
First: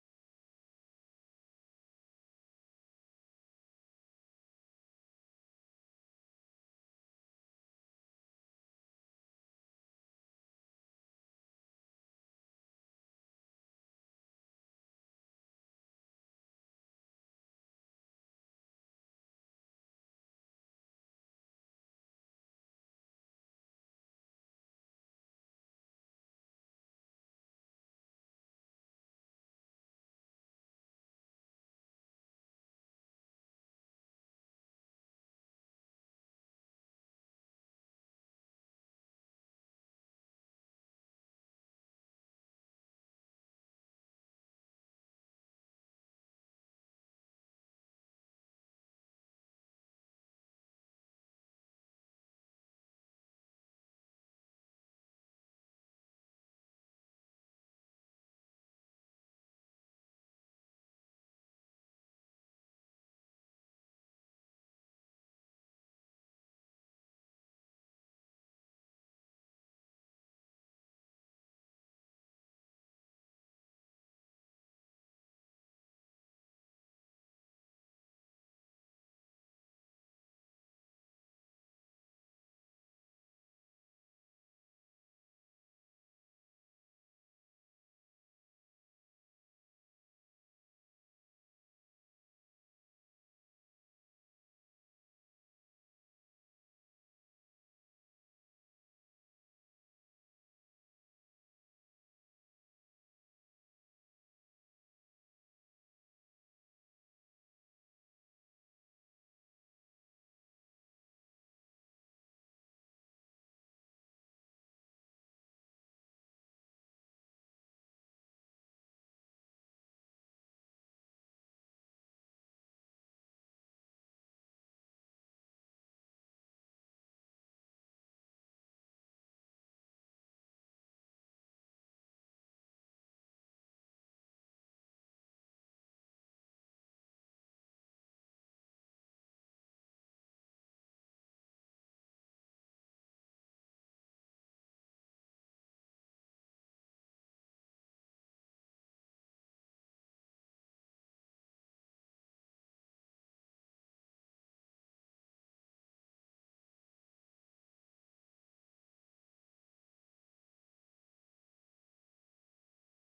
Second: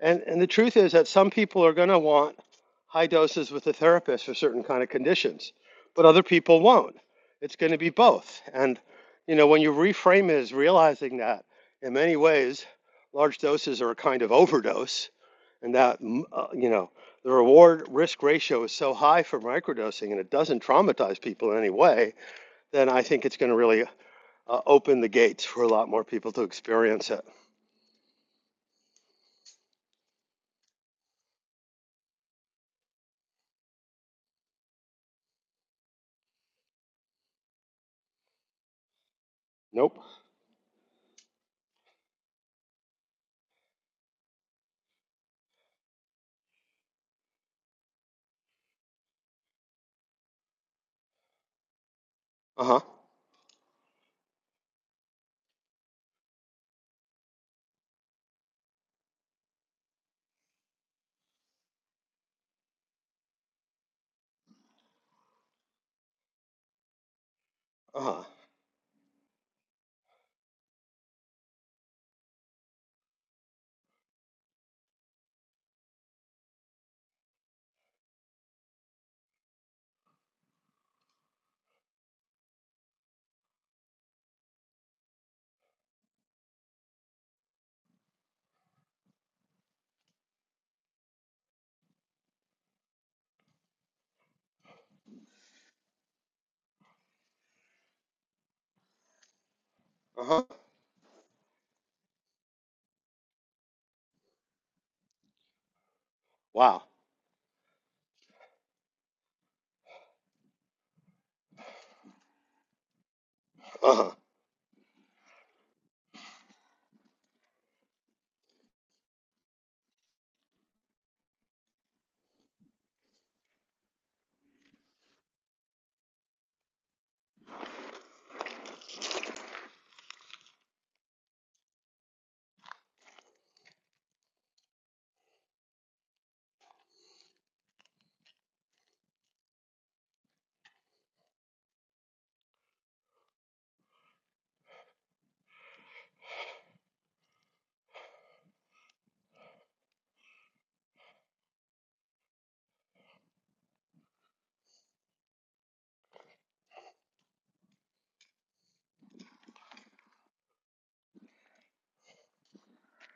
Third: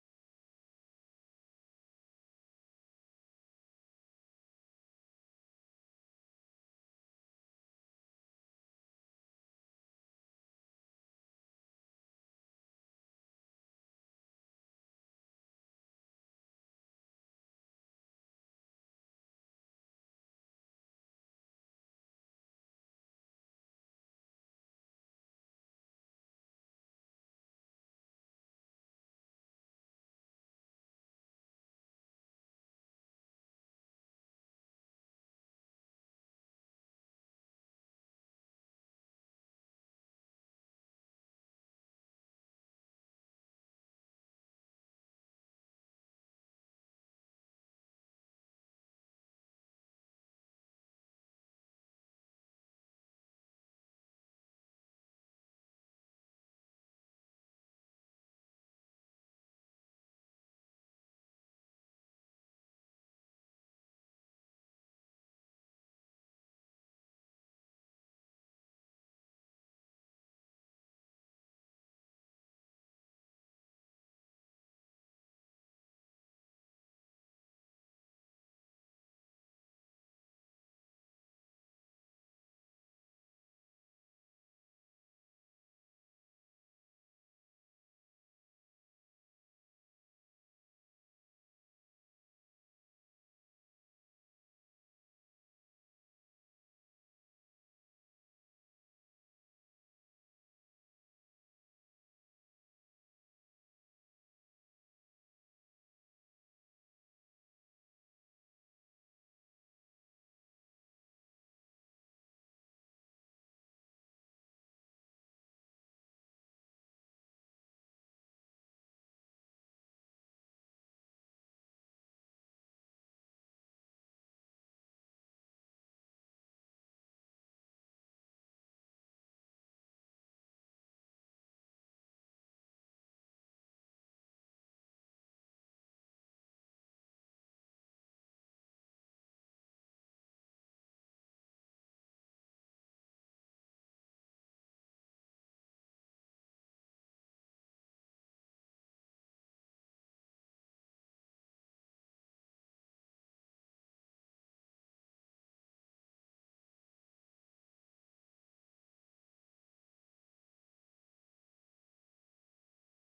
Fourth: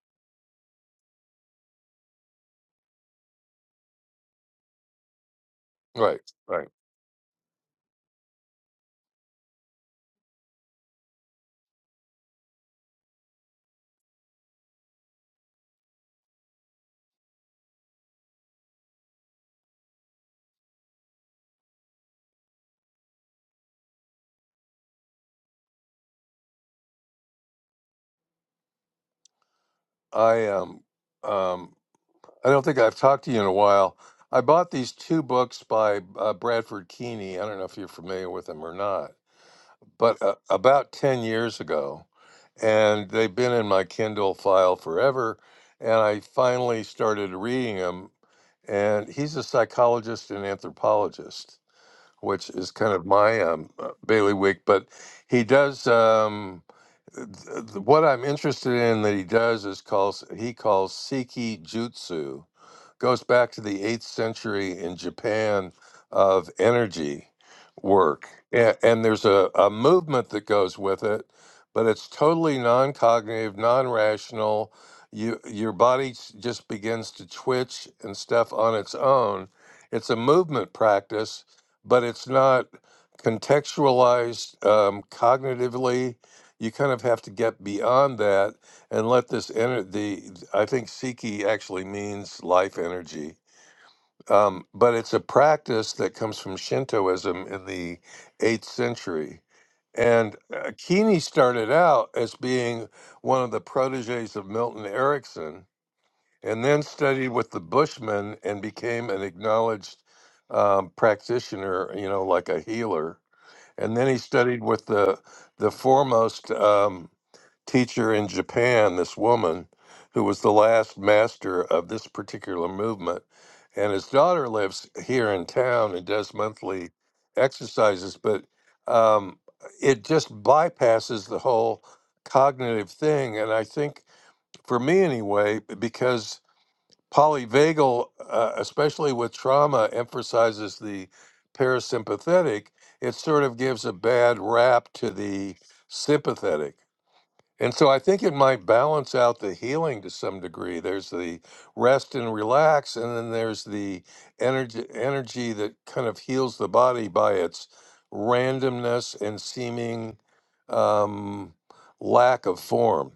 [SPEAKER 1] And, and the truth is that some people are going to want high doses with a therapist for certain kind of conditions, but
[SPEAKER 2] Right,
[SPEAKER 1] other people
[SPEAKER 2] right.
[SPEAKER 1] won't. It's going to be both. And, you know, when you reframe it as realizing that in many ways, large doses are a kind of overdose and that, mm, uh, you know, the reward risk ratio is so high for microdosing and it doesn't traumatize people in any way, then I think it's going to really uh, open the gates for a lot more people to experience it.
[SPEAKER 2] I um um I don't think I've talked to you in a while. I bought these two books by uh, Bradford Keeney. I don't know if you're familiar with him or not
[SPEAKER 1] Nope.
[SPEAKER 2] but uh, about 10 years ago and they've been in my kindle file forever and i finally started reading him and he's a psychologist and anthropologist which
[SPEAKER 1] Uh
[SPEAKER 2] is
[SPEAKER 1] huh.
[SPEAKER 2] kind of my um, uh, bailiwick but he does um, th- th- what i'm interested in that he does is calls he calls Seki jutsu goes back to the eighth century in Japan of energy
[SPEAKER 1] Uh huh.
[SPEAKER 2] work. And, and there's a, a movement that goes with it, but it's totally non cognitive, non rational. You, your body s- just begins to twitch and stuff on its own. It's a movement practice, but it's not contextualized um, cognitively. You kind of have to get beyond that and let this energy the i think siki actually means life energy um, but it's a practice that comes from shintoism in the 8th century
[SPEAKER 1] Uh
[SPEAKER 2] and
[SPEAKER 1] huh.
[SPEAKER 2] uh, kini started out as being one of the proteges of milton erickson and then
[SPEAKER 1] Wow.
[SPEAKER 2] studied with the bushmen and became an acknowledged um, practitioner you know like a healer
[SPEAKER 1] Uh
[SPEAKER 2] and then
[SPEAKER 1] huh.
[SPEAKER 2] he studied with the the foremost um, teacher in Japan, this woman who was the last master of this particular movement. And his daughter lives here in town and does monthly exercises, but um, it just bypasses the whole cognitive thing. And I think, for me anyway, because polyvagal, uh, especially with trauma, emphasizes the parasympathetic. It sort of gives a bad rap to the sympathetic. And so I think it might balance out the healing to some degree. There's the rest and relax, and then there's the energy energy that kind of heals the body by its randomness and seeming um, lack of form.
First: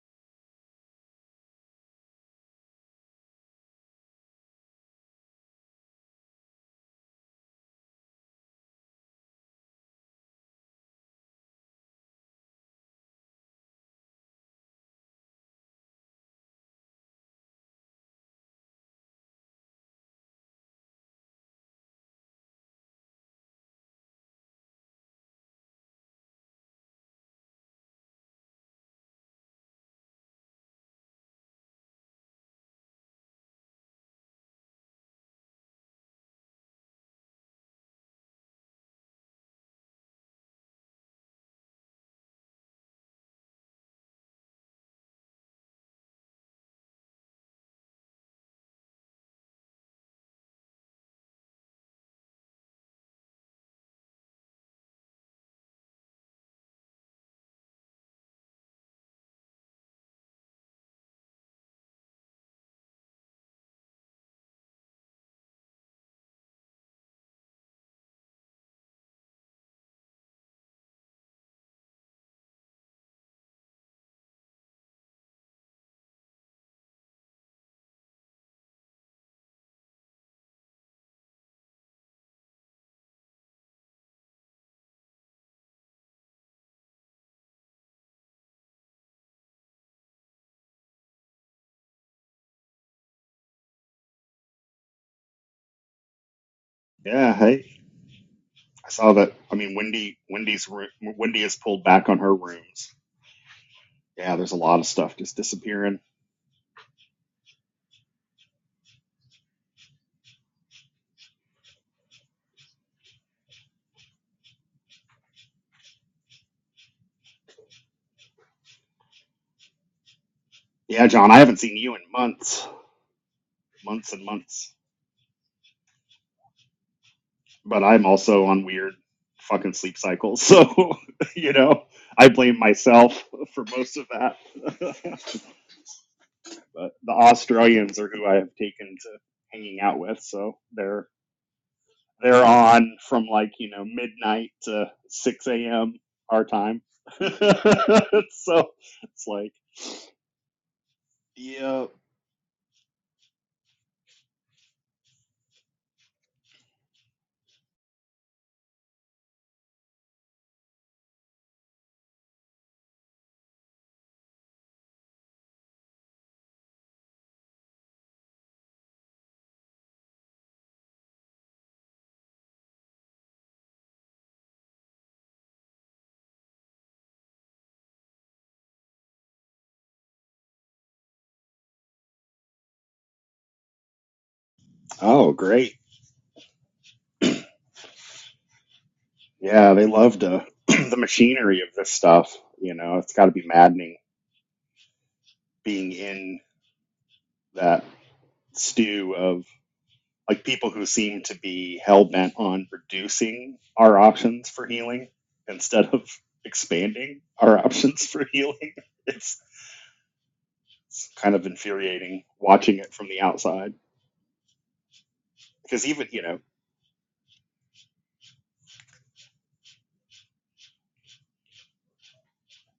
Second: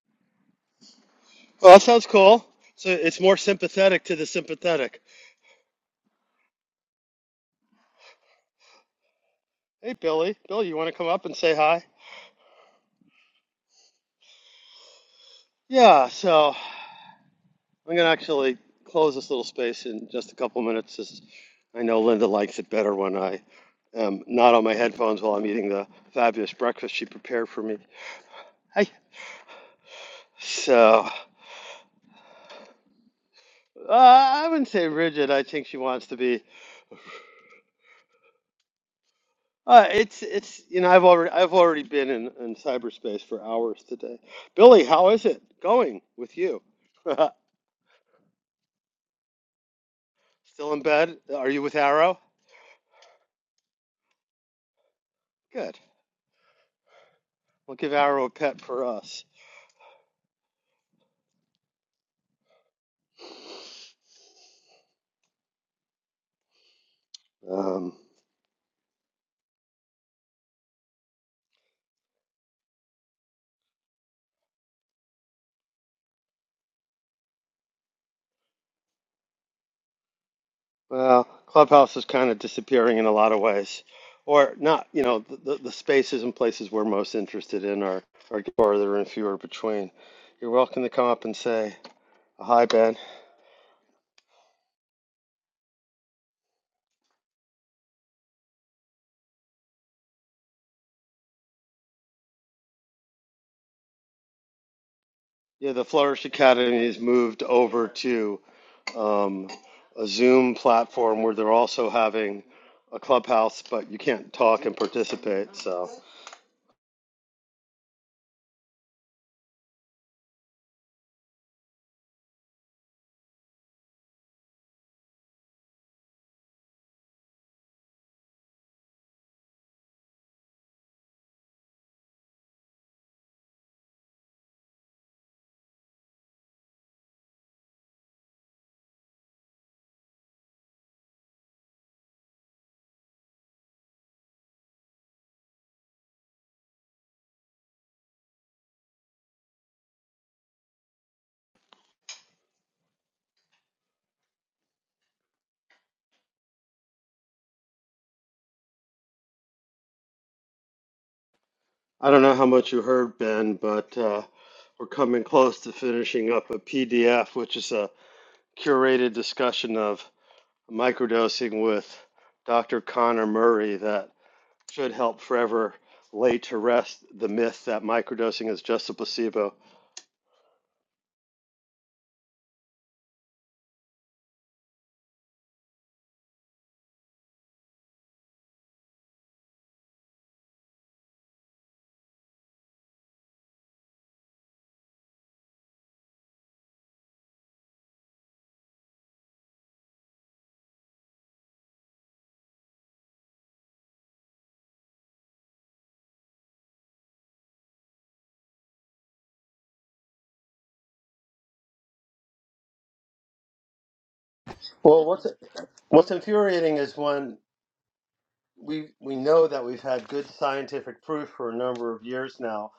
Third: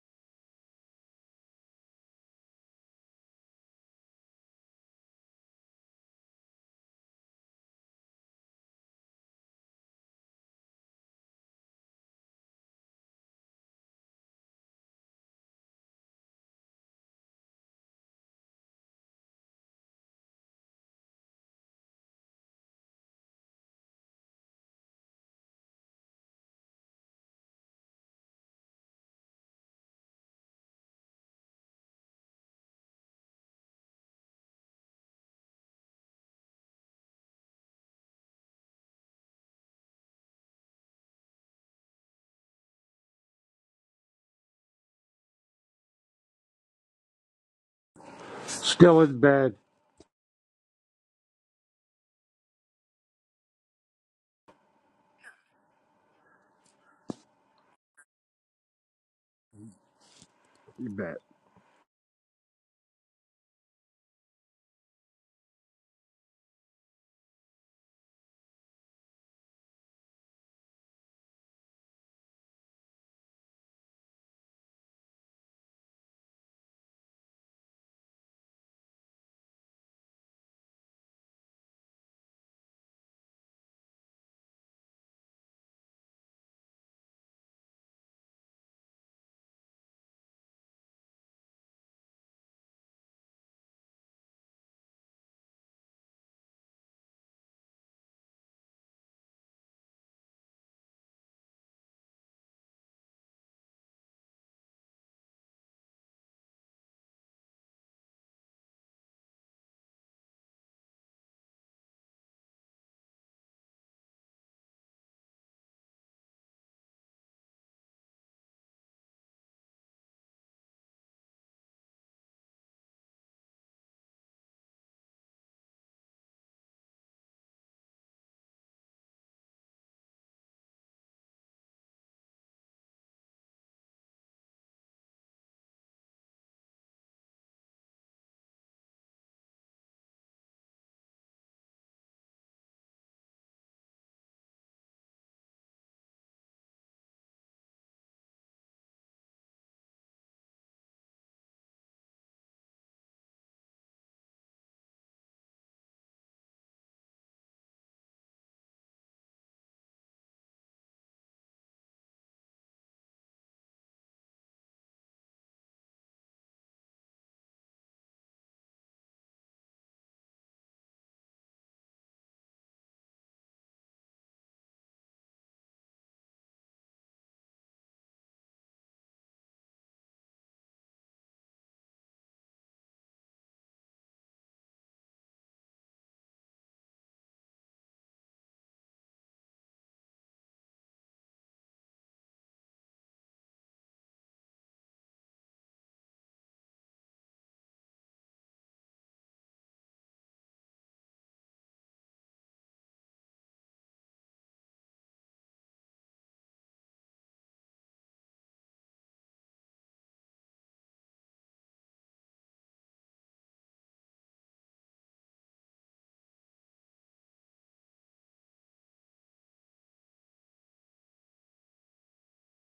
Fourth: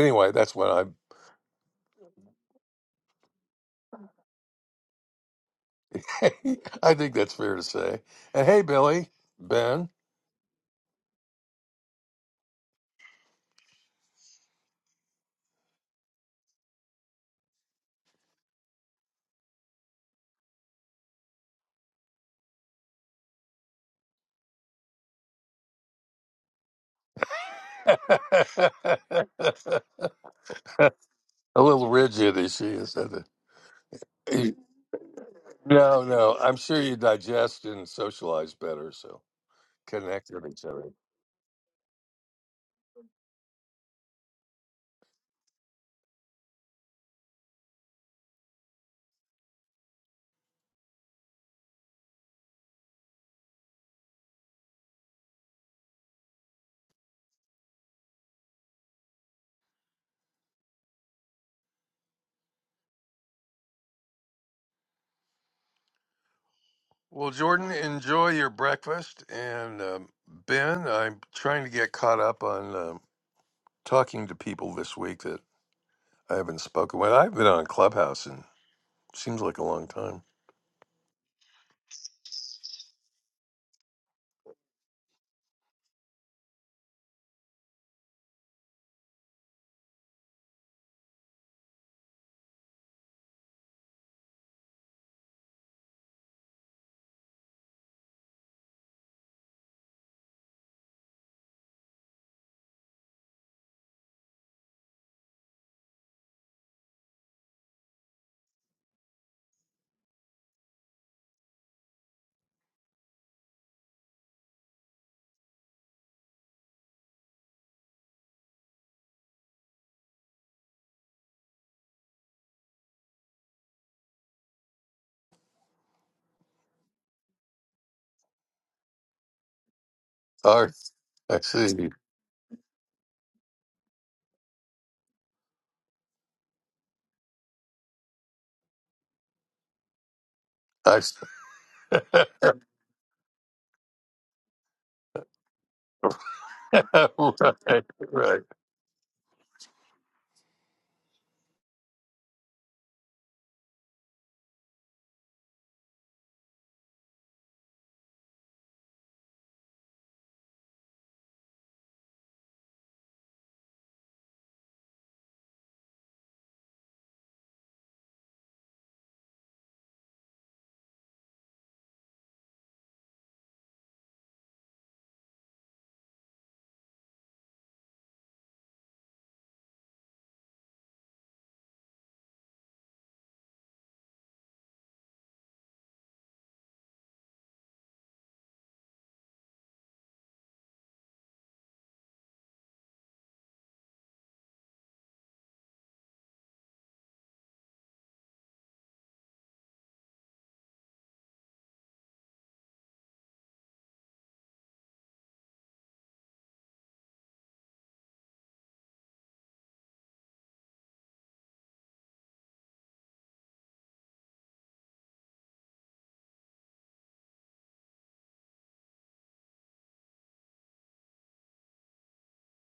[SPEAKER 2] Anyway, that's what I
[SPEAKER 1] Well, that sounds cool. So it's more sympathetic to the sympathetic.
[SPEAKER 2] I think that's fair to say. And hey, Billy, Ben.
[SPEAKER 1] Hey, Billy. Billy, you want to come up and say hi? Yeah. So. I'm going to actually close this little space in just a couple minutes. As I know Linda likes it better when I am not on my headphones while I'm eating the fabulous breakfast she prepared for me.
[SPEAKER 2] A
[SPEAKER 1] Hi. So
[SPEAKER 2] little rigid as she is. isn't
[SPEAKER 1] uh, I
[SPEAKER 2] it?
[SPEAKER 1] wouldn't say rigid. I think she
[SPEAKER 2] No,
[SPEAKER 1] wants to
[SPEAKER 2] no.
[SPEAKER 1] be.
[SPEAKER 2] I'm sure you digest and socialize better, so
[SPEAKER 1] Uh, it's
[SPEAKER 2] connect with
[SPEAKER 1] it's
[SPEAKER 2] each
[SPEAKER 1] you
[SPEAKER 2] other.
[SPEAKER 1] know I've already I've already been in, in cyberspace for hours today. Billy, how is it going with you?
[SPEAKER 3] Still in bed.
[SPEAKER 1] Still in bed? Are you with Arrow? Good. We'll give Arrow a pet for us.
[SPEAKER 3] You bet.
[SPEAKER 2] Well, Jordan,
[SPEAKER 1] Um,
[SPEAKER 2] enjoy your breakfast. And um, Ben, I'm trying to get caught up on um, talking to people this week that I haven't spoken with. I've been on Clubhouse and seems like a long time.
[SPEAKER 1] Well, Clubhouse is kind of disappearing in a lot of ways, or not. You know, the, the, the spaces and places we're most interested in are are farther and fewer between. You're welcome to come up and say hi, Ben.
[SPEAKER 4] Yeah, hey, I saw that. I mean, Wendy, Wendy's roo- Wendy has pulled back on her rooms. Yeah, there's a lot of stuff just
[SPEAKER 1] Yeah, the
[SPEAKER 4] disappearing.
[SPEAKER 1] Flourish Academy has moved over to um, a Zoom platform where they're also having a clubhouse, but you can't talk and participate. So
[SPEAKER 4] Yeah, John, I haven't seen you in months, months and months. But I'm also on weird fucking sleep cycles,
[SPEAKER 2] Oh,
[SPEAKER 4] so
[SPEAKER 2] I
[SPEAKER 4] you know,
[SPEAKER 2] see.
[SPEAKER 4] I blame myself for most of that. but the Australians are who I have taken to hanging out with, so they're
[SPEAKER 2] I see.
[SPEAKER 4] They're on from like, you know, midnight to 6 a.m. our time. so
[SPEAKER 2] right, right.
[SPEAKER 4] it's like, yeah.
[SPEAKER 1] I don't know how much you heard, Ben, but uh, we're coming close to finishing up a PDF, which is a curated discussion of microdosing with Dr. Connor Murray that should help forever lay to rest the myth that microdosing is just a placebo.
[SPEAKER 4] Oh, great. Yeah, they love the, the machinery of this stuff. You know, it's got to be maddening being in that stew of like people who seem to be hell bent on reducing our options for healing instead of expanding our options for healing. It's, it's kind of infuriating watching it from the outside.
[SPEAKER 1] Well, what's
[SPEAKER 4] because even
[SPEAKER 1] what's
[SPEAKER 4] you know
[SPEAKER 1] infuriating is when we we know that we've had good scientific proof for a number of years now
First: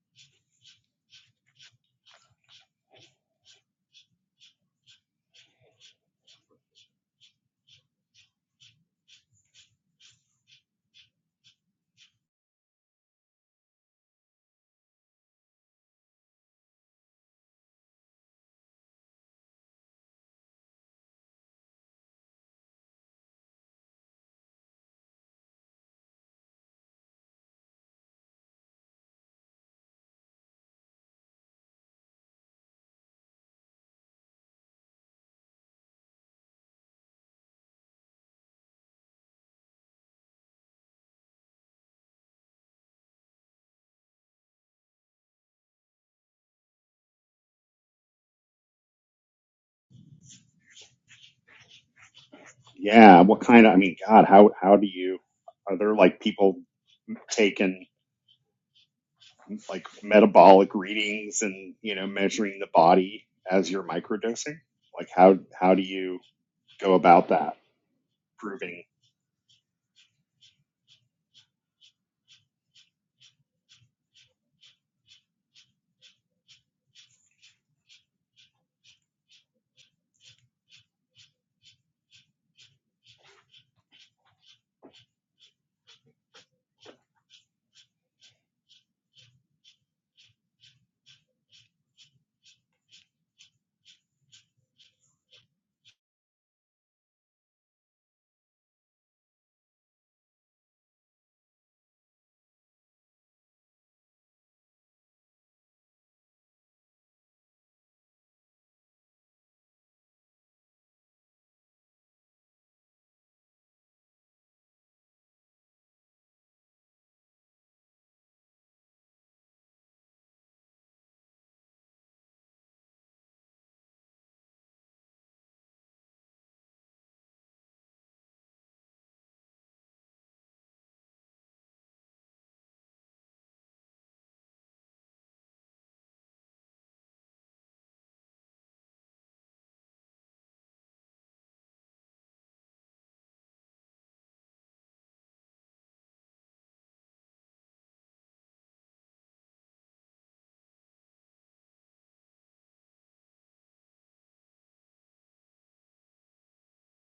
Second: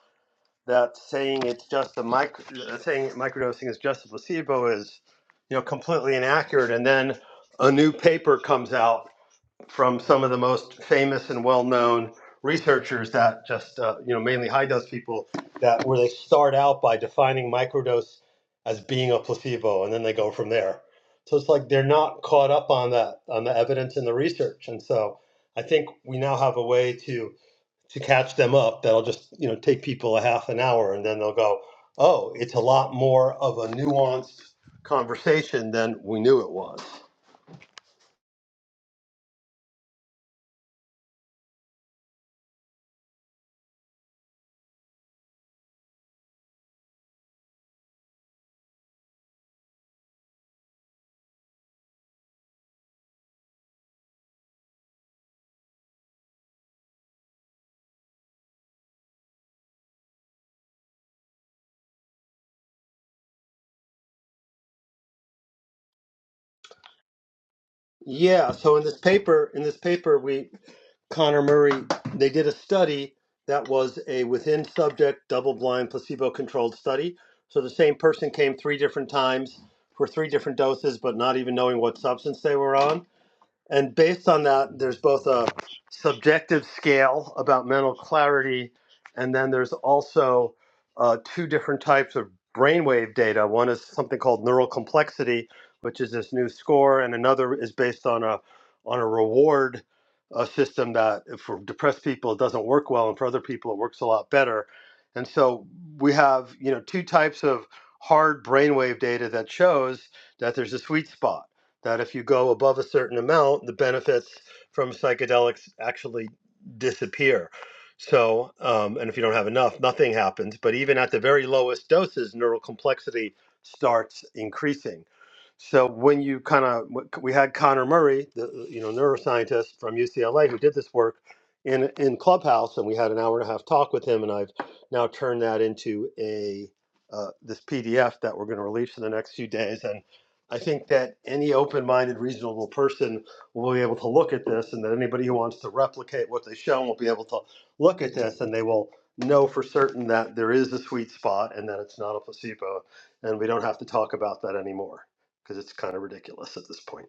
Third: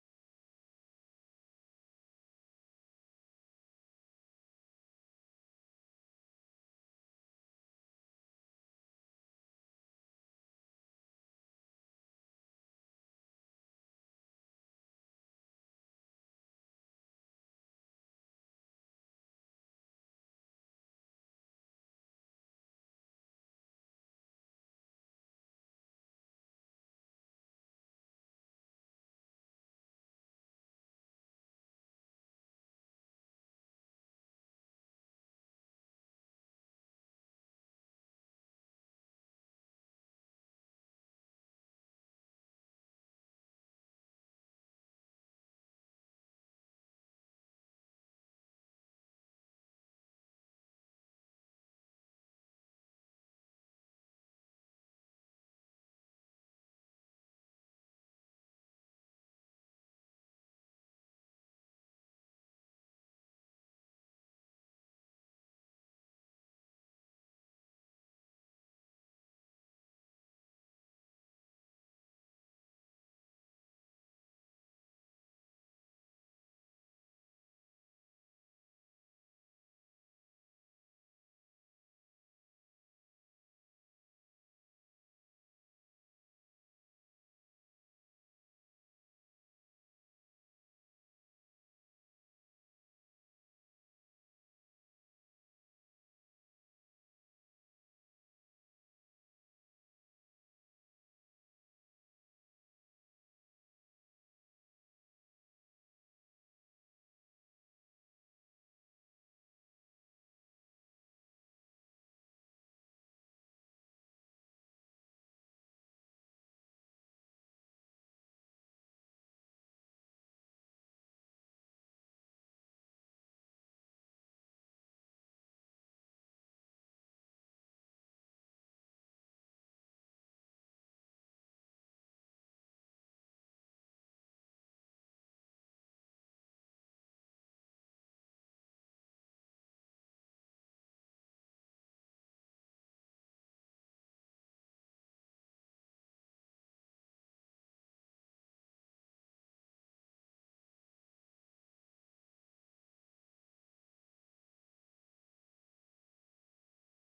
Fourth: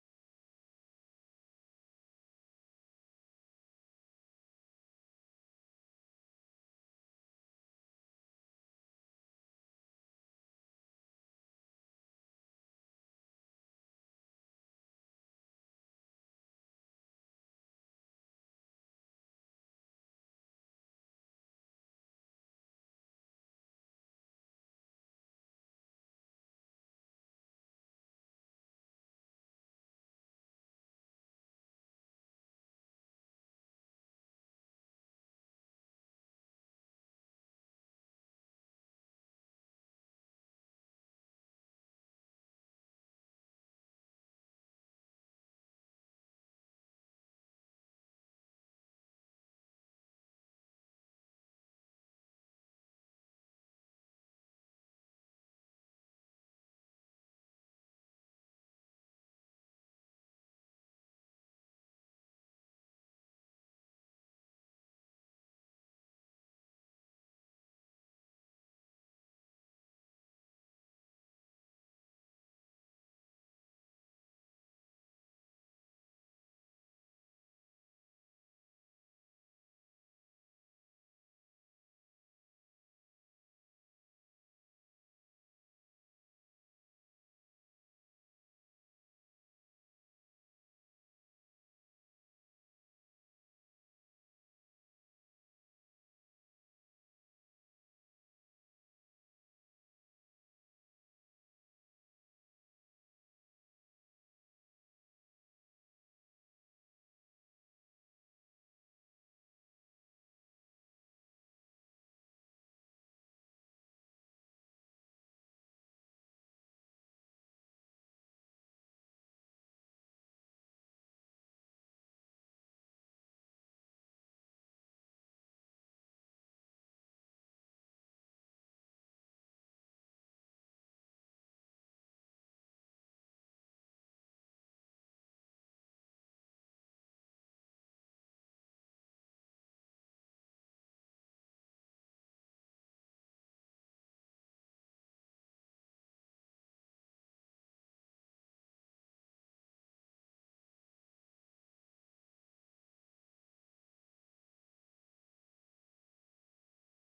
[SPEAKER 1] that saying it's just a micro uh, saying microdosing is just a placebo is you know completely inaccurate, and then a new paper comes out from some of the most famous and well-known researchers that just uh, you know mainly high dose people that where they start out by defining microdose as being a placebo and then they go from there so it's like they're not caught up on that on the evidence and the research and so i think we now have a way to to catch them up that'll just you know take people a half an hour and then they'll go oh it's a lot more of a nuanced conversation than we knew it was
[SPEAKER 4] yeah what kind of i mean god how how do you are there like people taking like metabolic readings and you know measuring the body as you're microdosing like how how do you go about that
[SPEAKER 1] Yeah, so
[SPEAKER 4] Proving.
[SPEAKER 1] in this paper, in this paper, we Connor Murray, they did a study that was a within subject, double blind, placebo controlled study. So the same person came three different times for three different doses, but not even knowing what substance they were on. And based on that, there's both a subjective scale about mental clarity, and then there's also uh, two different types of brainwave data. One is something called neural complexity, which is this new score, and another is based on a on a reward uh, system that for depressed people it doesn't work well, and for other people it works a lot better. And so we have you know two types of hard brainwave data that shows that there's a sweet spot that if you go above a certain amount, the benefits from psychedelics actually disappear. So, um, and if you don't have enough, nothing happens. But even at the very lowest doses, neural complexity starts increasing. So when you kind of, we had Connor Murray, the you know neuroscientist from UCLA who did this work in in Clubhouse, and we had an hour and a half talk with him, and I've now turned that into a uh, this PDF that we're going to release in the next few days, and I think that any open-minded, reasonable person will be able to look at this, and that anybody who wants to replicate what they show will be able to look at this, and they will know for certain that there is a sweet spot and that it's not a placebo, and we don't have to talk about that anymore because it's kind of ridiculous at this point.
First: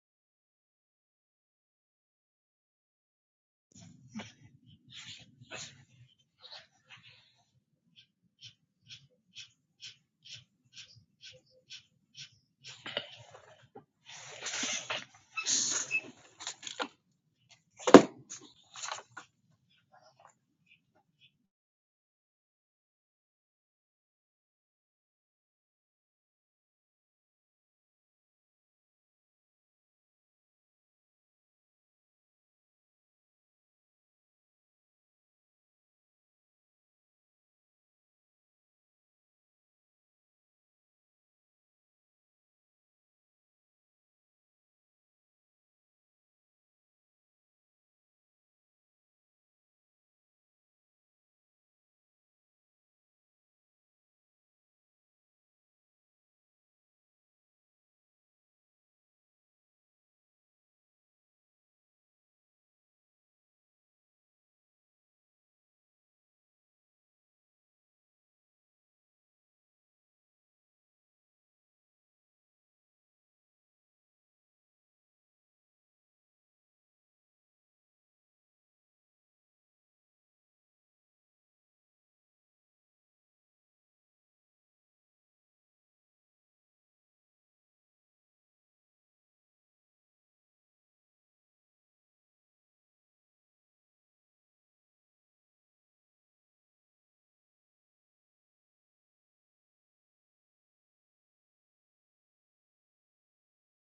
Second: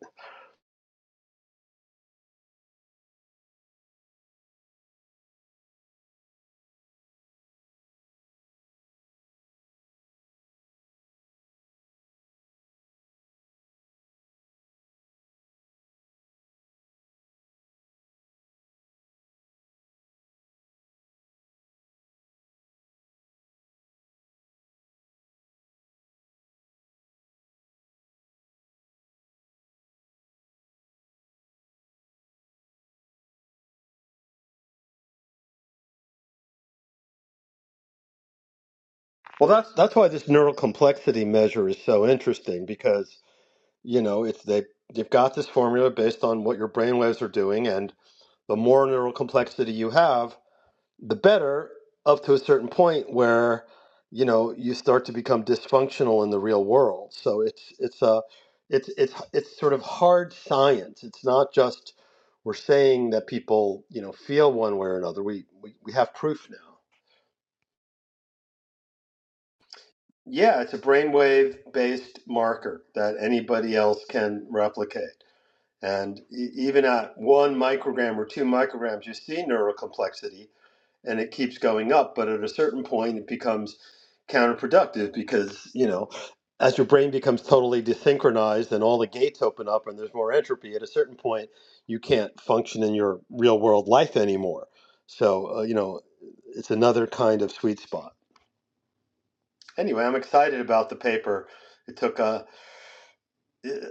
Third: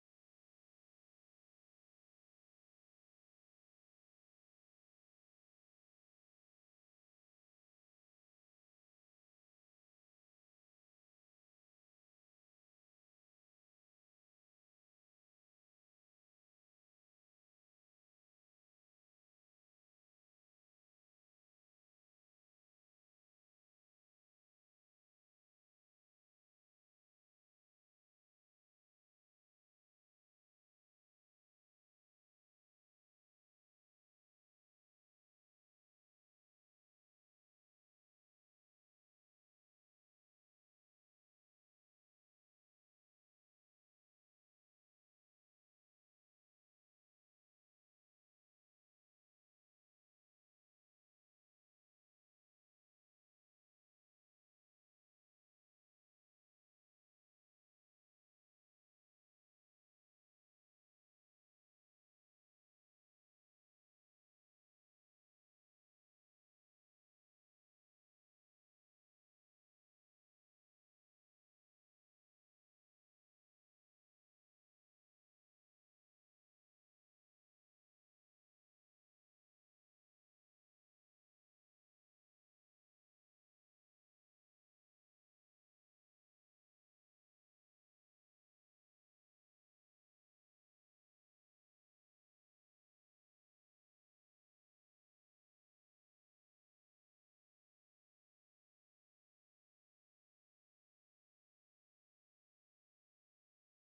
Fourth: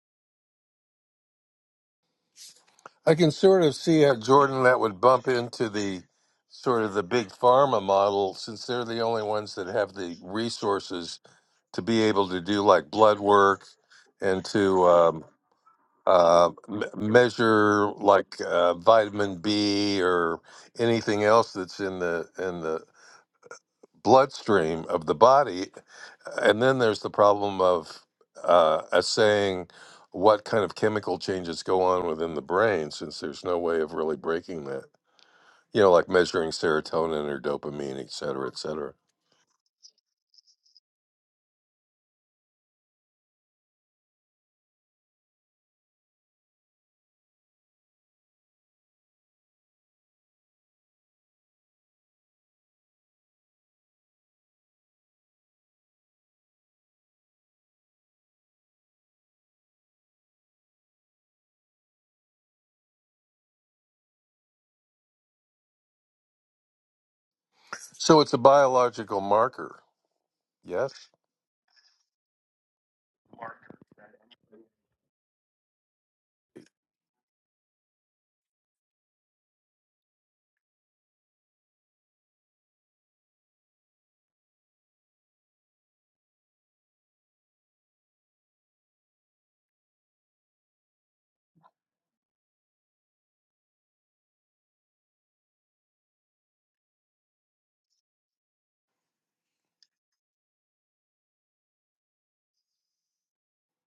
[SPEAKER 2] I can sort of see how Jordan that would bump into the sort of the big pharma model since they're the only ones that have the resources to be able to do like blood work and to um, uh, m- measure like uh, vitamin B or anything else that's in the in the bloodstream of the body. And then there's the problem of uh, assaying what kind of chemical changes go on within the brain, since there's no way of really breaking that. You know, like measuring serotonin or dopamine, et cetera, et cetera.
[SPEAKER 1] Well, that's that's why this neural complexity measure is so interesting because you know it's they they've got this formula based on what your brain waves are doing, and the more neural complexity you have the better up to a certain point where you know you start to become dysfunctional in the real world so it's it's a it's it's it's sort of hard science it's not just we're saying that people you know feel one way or another we we, we have proof now
[SPEAKER 2] So it's a biological marker.
[SPEAKER 1] yeah it's a
[SPEAKER 2] Yes.
[SPEAKER 1] brainwave based marker that anybody else can replicate and e- even at one microgram or two micrograms you see neural complexity and it keeps going up but at a certain point it becomes counterproductive because you know as your brain becomes totally desynchronized and all the gates open up and there's more entropy at a certain point you can't function in your real world life anymore so uh, you know it's another kind of sweet spot anyway i'm excited about the paper it took uh,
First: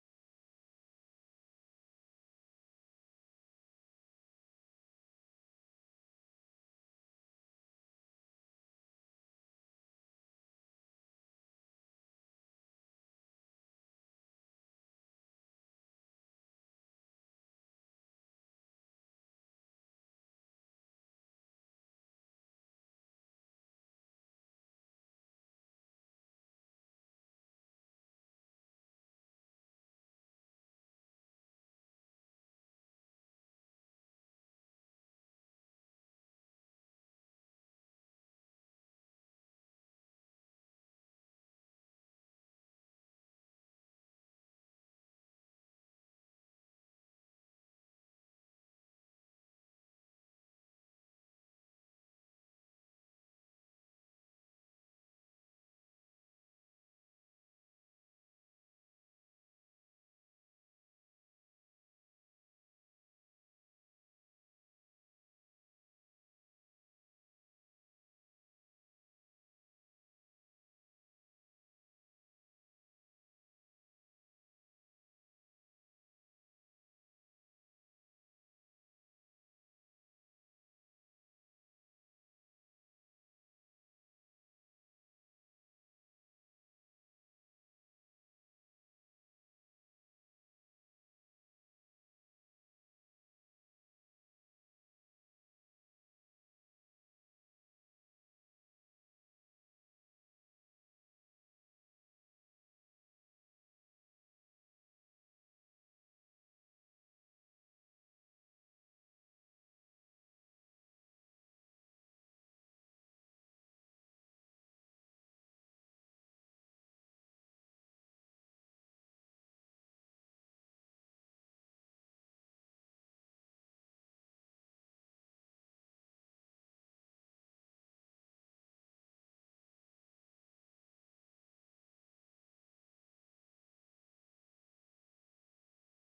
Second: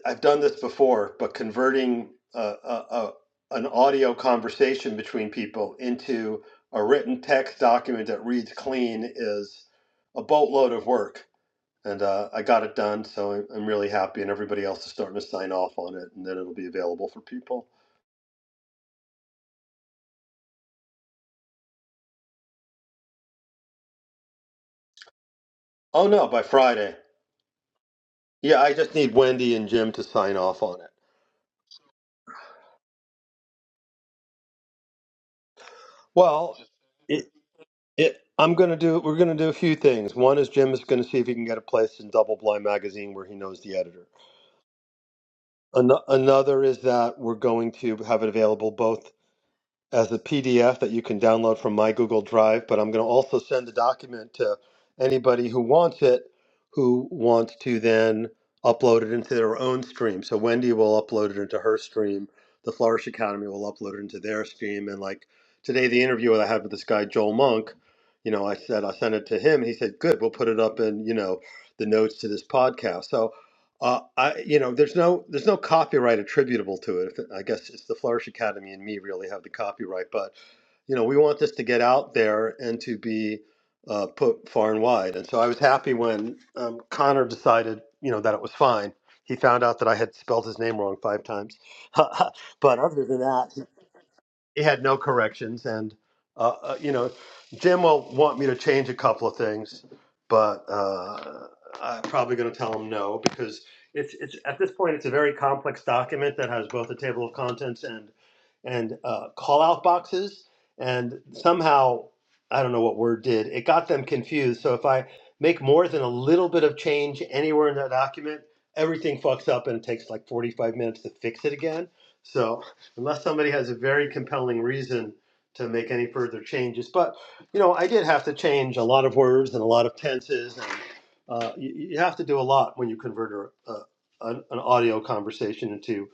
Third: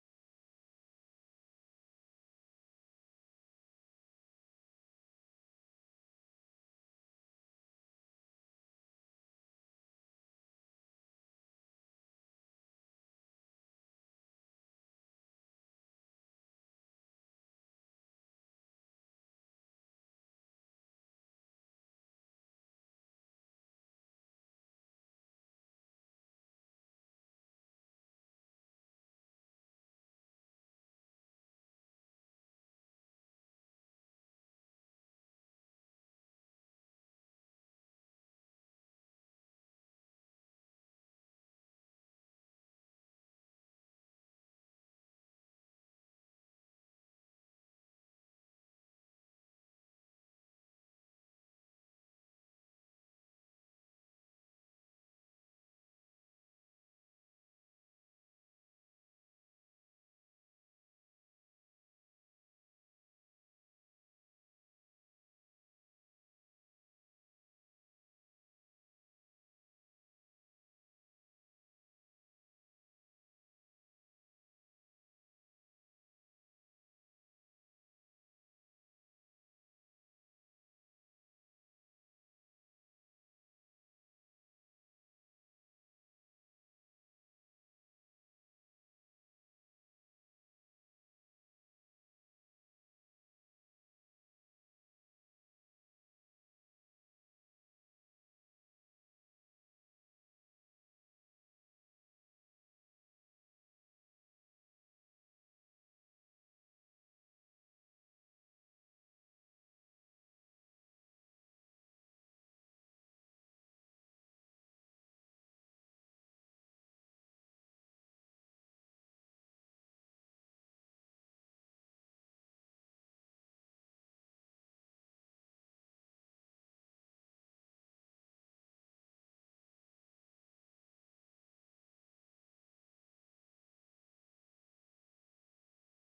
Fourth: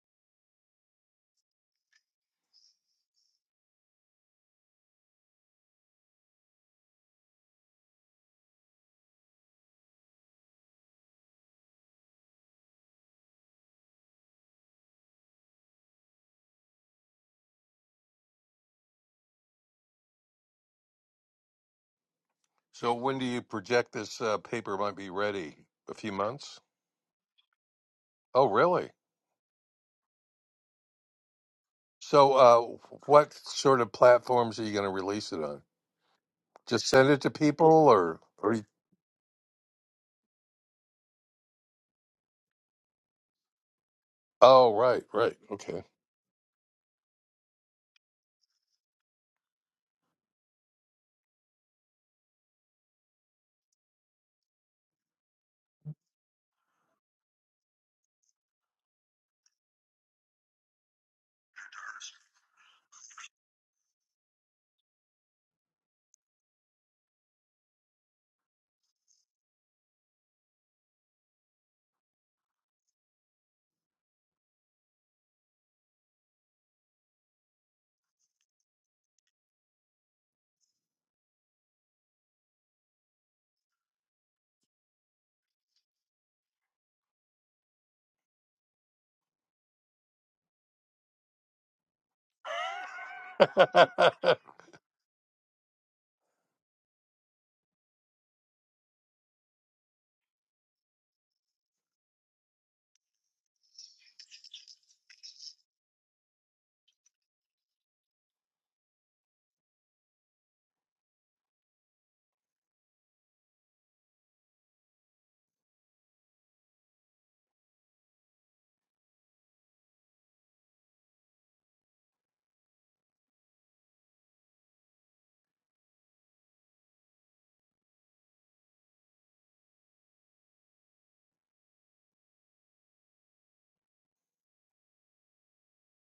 [SPEAKER 1] I've done this before, but converting a, a, a, an audio conversation between people into a written text document that reads clean is a boatload of work. And uh, I got it done, so I'm really happy, and everybody else is starting to sign off on it, and then it'll be available for people.
[SPEAKER 2] So when do you project this uh, paper might be ready? A
[SPEAKER 1] Oh
[SPEAKER 2] few
[SPEAKER 1] no, by
[SPEAKER 2] months?
[SPEAKER 1] Friday.
[SPEAKER 2] Oh,
[SPEAKER 1] Yeah, I
[SPEAKER 2] really?
[SPEAKER 1] just need Wendy and Jim to sign off on it.
[SPEAKER 2] So uh, what sort of platforms are you going to release it on?
[SPEAKER 1] Well,
[SPEAKER 2] Just send it to
[SPEAKER 1] it,
[SPEAKER 2] people, or?
[SPEAKER 1] it, I'm
[SPEAKER 2] or
[SPEAKER 1] gonna do. We're gonna do a few things. One is Jim is gonna see if he can get a place in Double Blind Magazine where he knows the editor.
[SPEAKER 2] Oh, right, right. Okay.
[SPEAKER 1] An- another is that we're going to have it available both as a PDF that you can download from my Google Drive, but I'm going to also send the document to anybody who wants it, who wants to then upload it into their own stream. So Wendy will upload it into her stream. The Flourish Academy will upload it into their stream. And like today, the interview that I had with this guy, Joel Monk, you know, I said, I sent it to him. He said, good, we'll put it up in, you know, the notes to this podcast. So, uh, I, you know, there's no there's no copyright attributable to it. I guess it's the Flourish Academy and me really have the copyright, but you know, we want this to get out there and to be uh, put far and wide. And so I was happy when um, Connor decided, you know, that it was fine. He found out that I had spelled his name wrong five times, but other than that, it had no corrections and uh, uh, you know jim will want me to change a couple of things but uh, i'm probably going to tell him no because it's, it's at this point it's a very complex document that has both a table of contents and and uh, call out boxes and somehow i don't know what word did it got them confused so if i make more than a little bit of change anywhere in that document everything fucks up and it takes like 45 minutes to fix it again so unless somebody has a very compelling reason to make any further changes. But you know, I did have to change a lot of words and a lot of tenses, and uh, you, you have to do a lot when you convert a, a, an, an audio conversation into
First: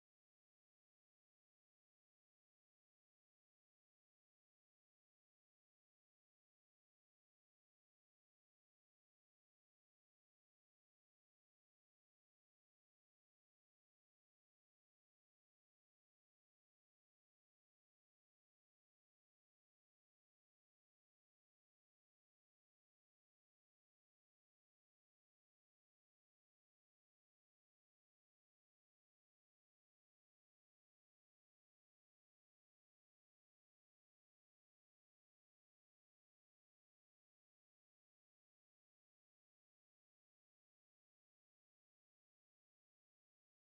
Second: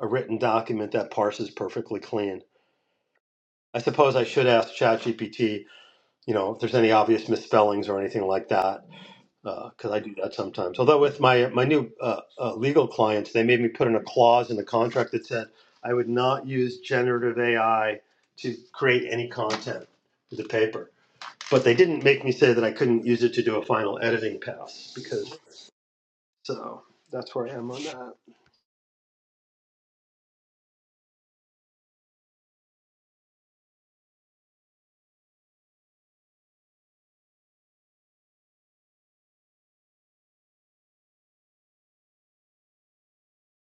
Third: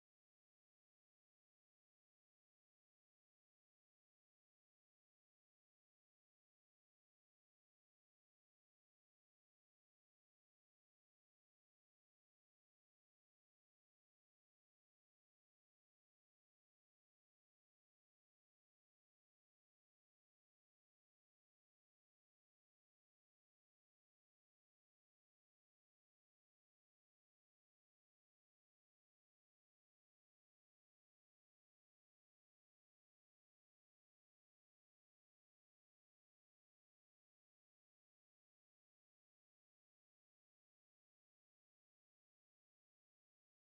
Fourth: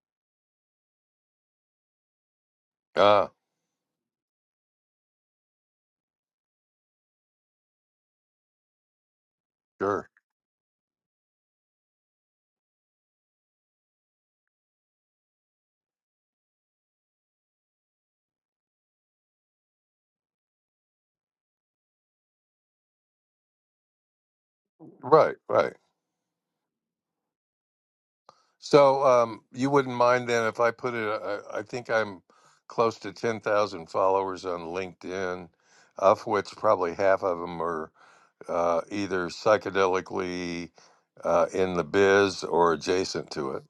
[SPEAKER 1] a written document that parses perfectly clean.
[SPEAKER 2] ah,
[SPEAKER 1] I suppose I should ask ChatGPT, you know, if there's any obvious misspellings or anything like that because I
[SPEAKER 2] sure.
[SPEAKER 1] do that sometimes. Although with my my new uh, uh, legal clients, they made me put in a clause in the contract that said I would not use generative AI to create any content for the paper. But they didn't make me say that I couldn't use it to do a final editing pass
[SPEAKER 2] Right,
[SPEAKER 1] because
[SPEAKER 2] right.
[SPEAKER 1] so that's where I am on that.
[SPEAKER 2] So, um, you wouldn't mind then if I put it, I, I think I'm close to 10,000 followers on LinkedIn, of which probably half of them are uh, either psychedelically uh, in the biz or adjacent to it.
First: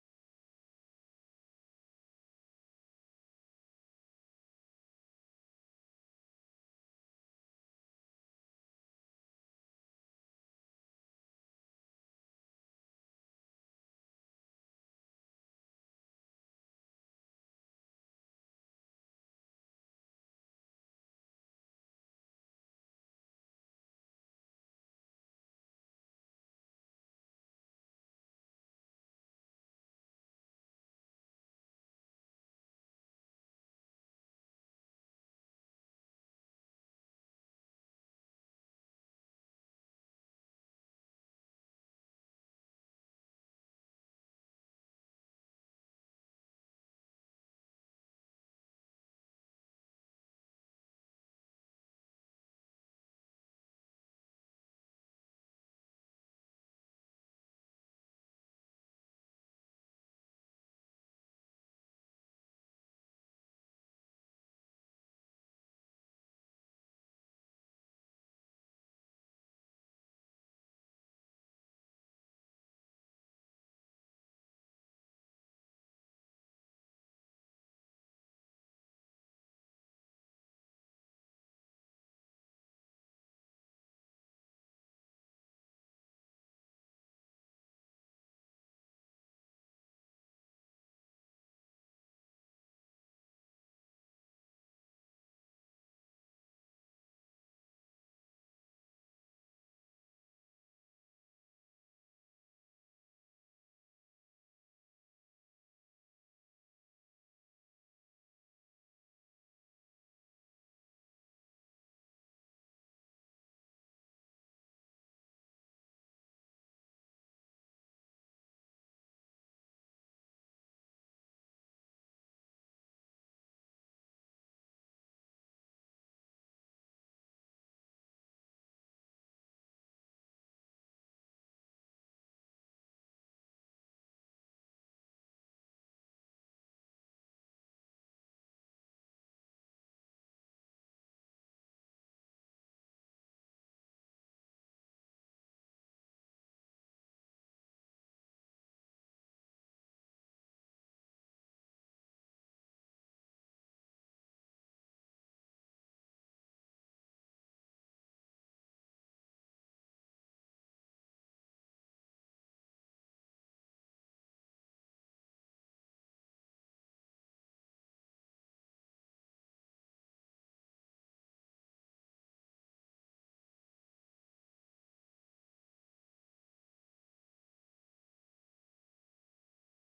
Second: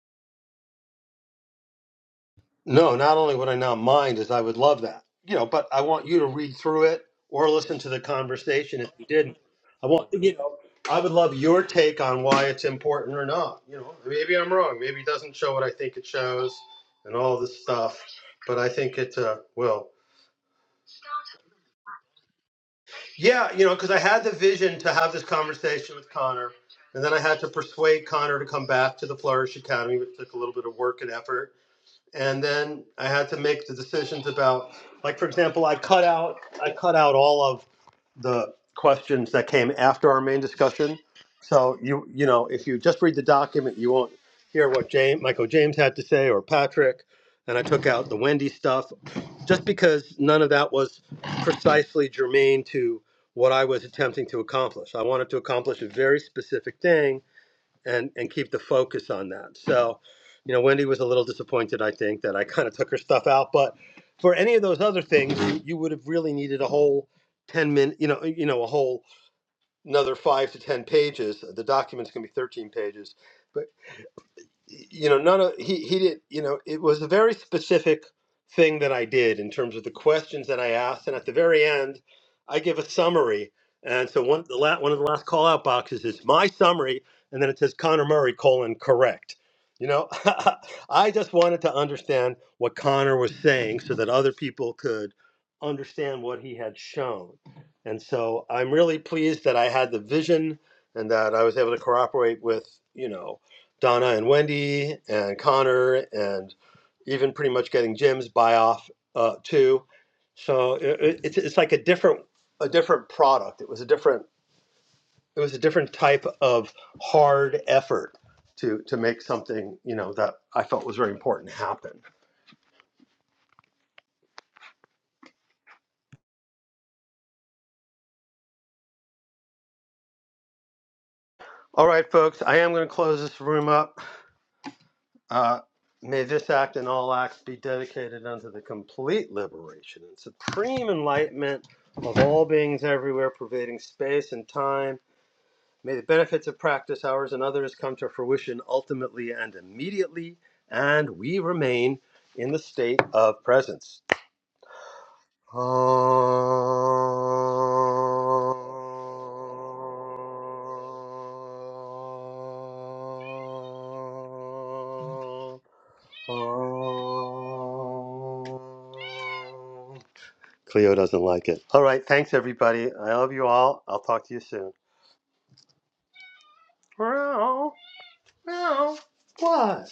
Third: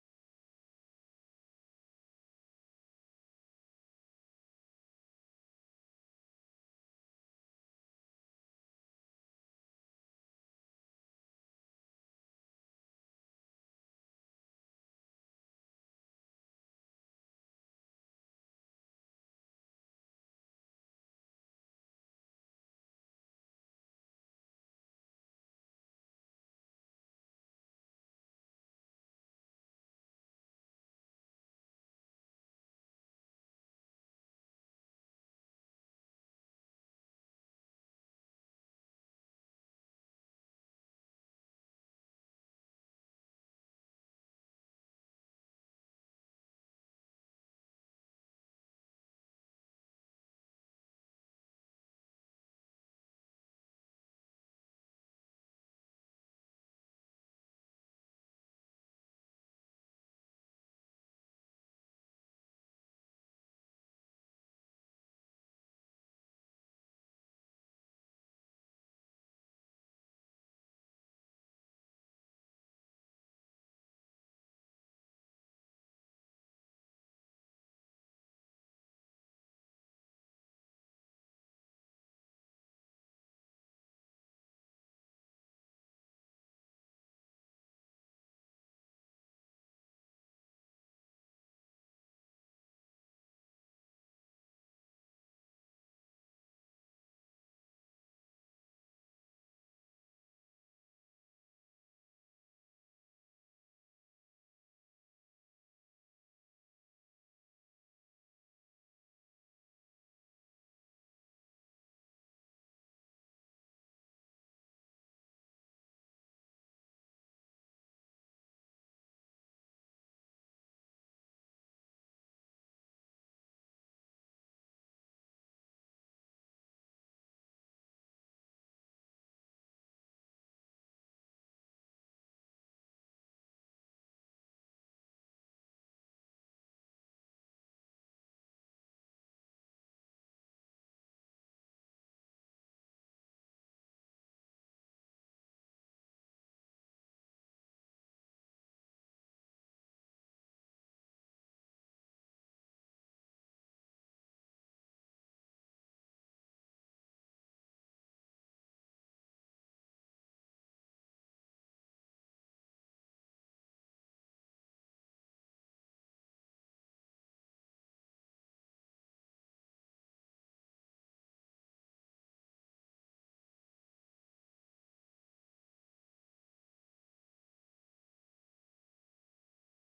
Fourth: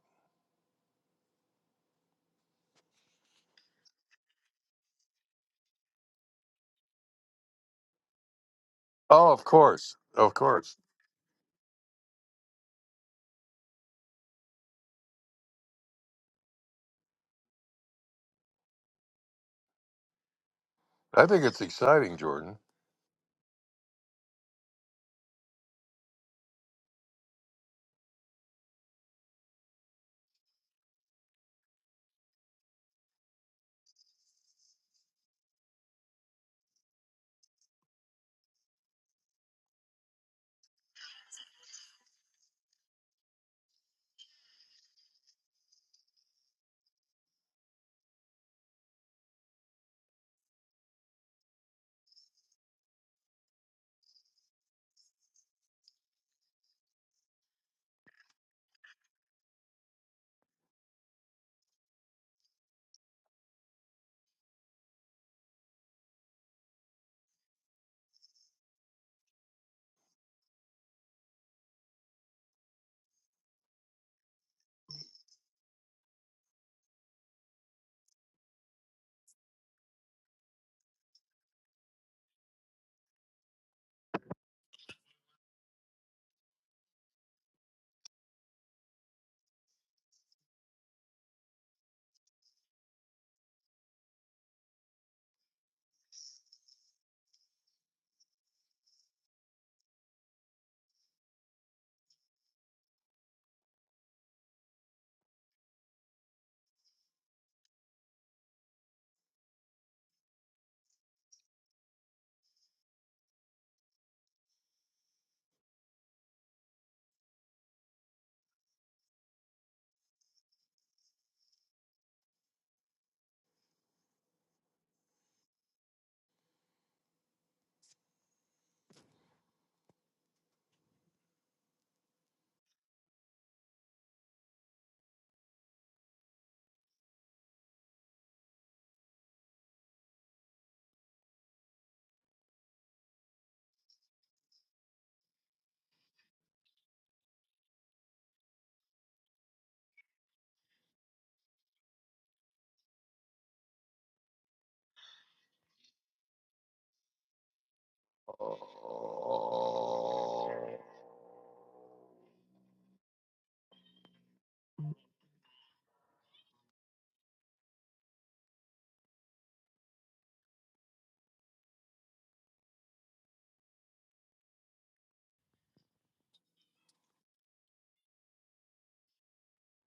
[SPEAKER 1] No, not only would I not mind, is I would love that. You know, but I want you to read through it or listen to the conversation if you
[SPEAKER 2] Oh,
[SPEAKER 1] didn't.
[SPEAKER 2] of
[SPEAKER 1] I
[SPEAKER 2] course.
[SPEAKER 1] want you
[SPEAKER 2] Of
[SPEAKER 1] know,
[SPEAKER 2] course.
[SPEAKER 1] I would love your take on why it's important or not. You know, maybe I'm wrong. Maybe it doesn't show what I think it shows and all this stuff. But I think it uh, will.
[SPEAKER 2] I think it's exciting, Jordan.
[SPEAKER 1] Yeah, you know, because I had the vision to have this conversation with Connor, and then I had to persuade Connor to come back to the Flourish Academy, which took a little bit of work and effort and then I had to make the decisions about, like for example, I cut out I cut out all of the questions that came after our main discussion. So you you know if you just read the document, you won't hear what James Michael James had to say or Patrick. And I took out the Wendy stuff just because none of that was precisely germane to what I was attempting to accomplish. I wanted to accomplish a very specific thing and and keep the focus on that. So, you know, Wendy was a little disappointed, I think, that I kind of took her stuff out. But for any of those other things, you, you would have really needed a whole ten minute, you know, you know, a whole another five to ten pages. The document's gonna be thirteen pages, But you know none of he he did you know it was a very specific thing that I did in terms of the questions that I asked and at the very end I give a summary and so one the la- one of the last call out boxes is my summary and then it says Connor Murray colon correct you know I just wanted to understand what Connor was saying so that other people could understand what he had shown and so I'm really pleased that I had the vision and that I was able to cooperate with you know Donna and Wendy and Connor and even pretty much getting Jim's buy off uh, too. So it, it's it's like a different a different product. It was a different it was a different type of hard effort to to make something you know that I felt was very important happen. All right, folks, I am going to close this room up. Uh, may this act and all acts be dedicated unto the complete liberation and supreme enlightenment of all beings everywhere, pervading space and time. May the benefits of practice, ours and others, come to fruition ultimately and immediately, and we remain in the state of presence. Ah. Oh. Cleo doesn't like it. All right, thanks everybody. I love you all. I'll talk to you soon. Meow. Meow. What?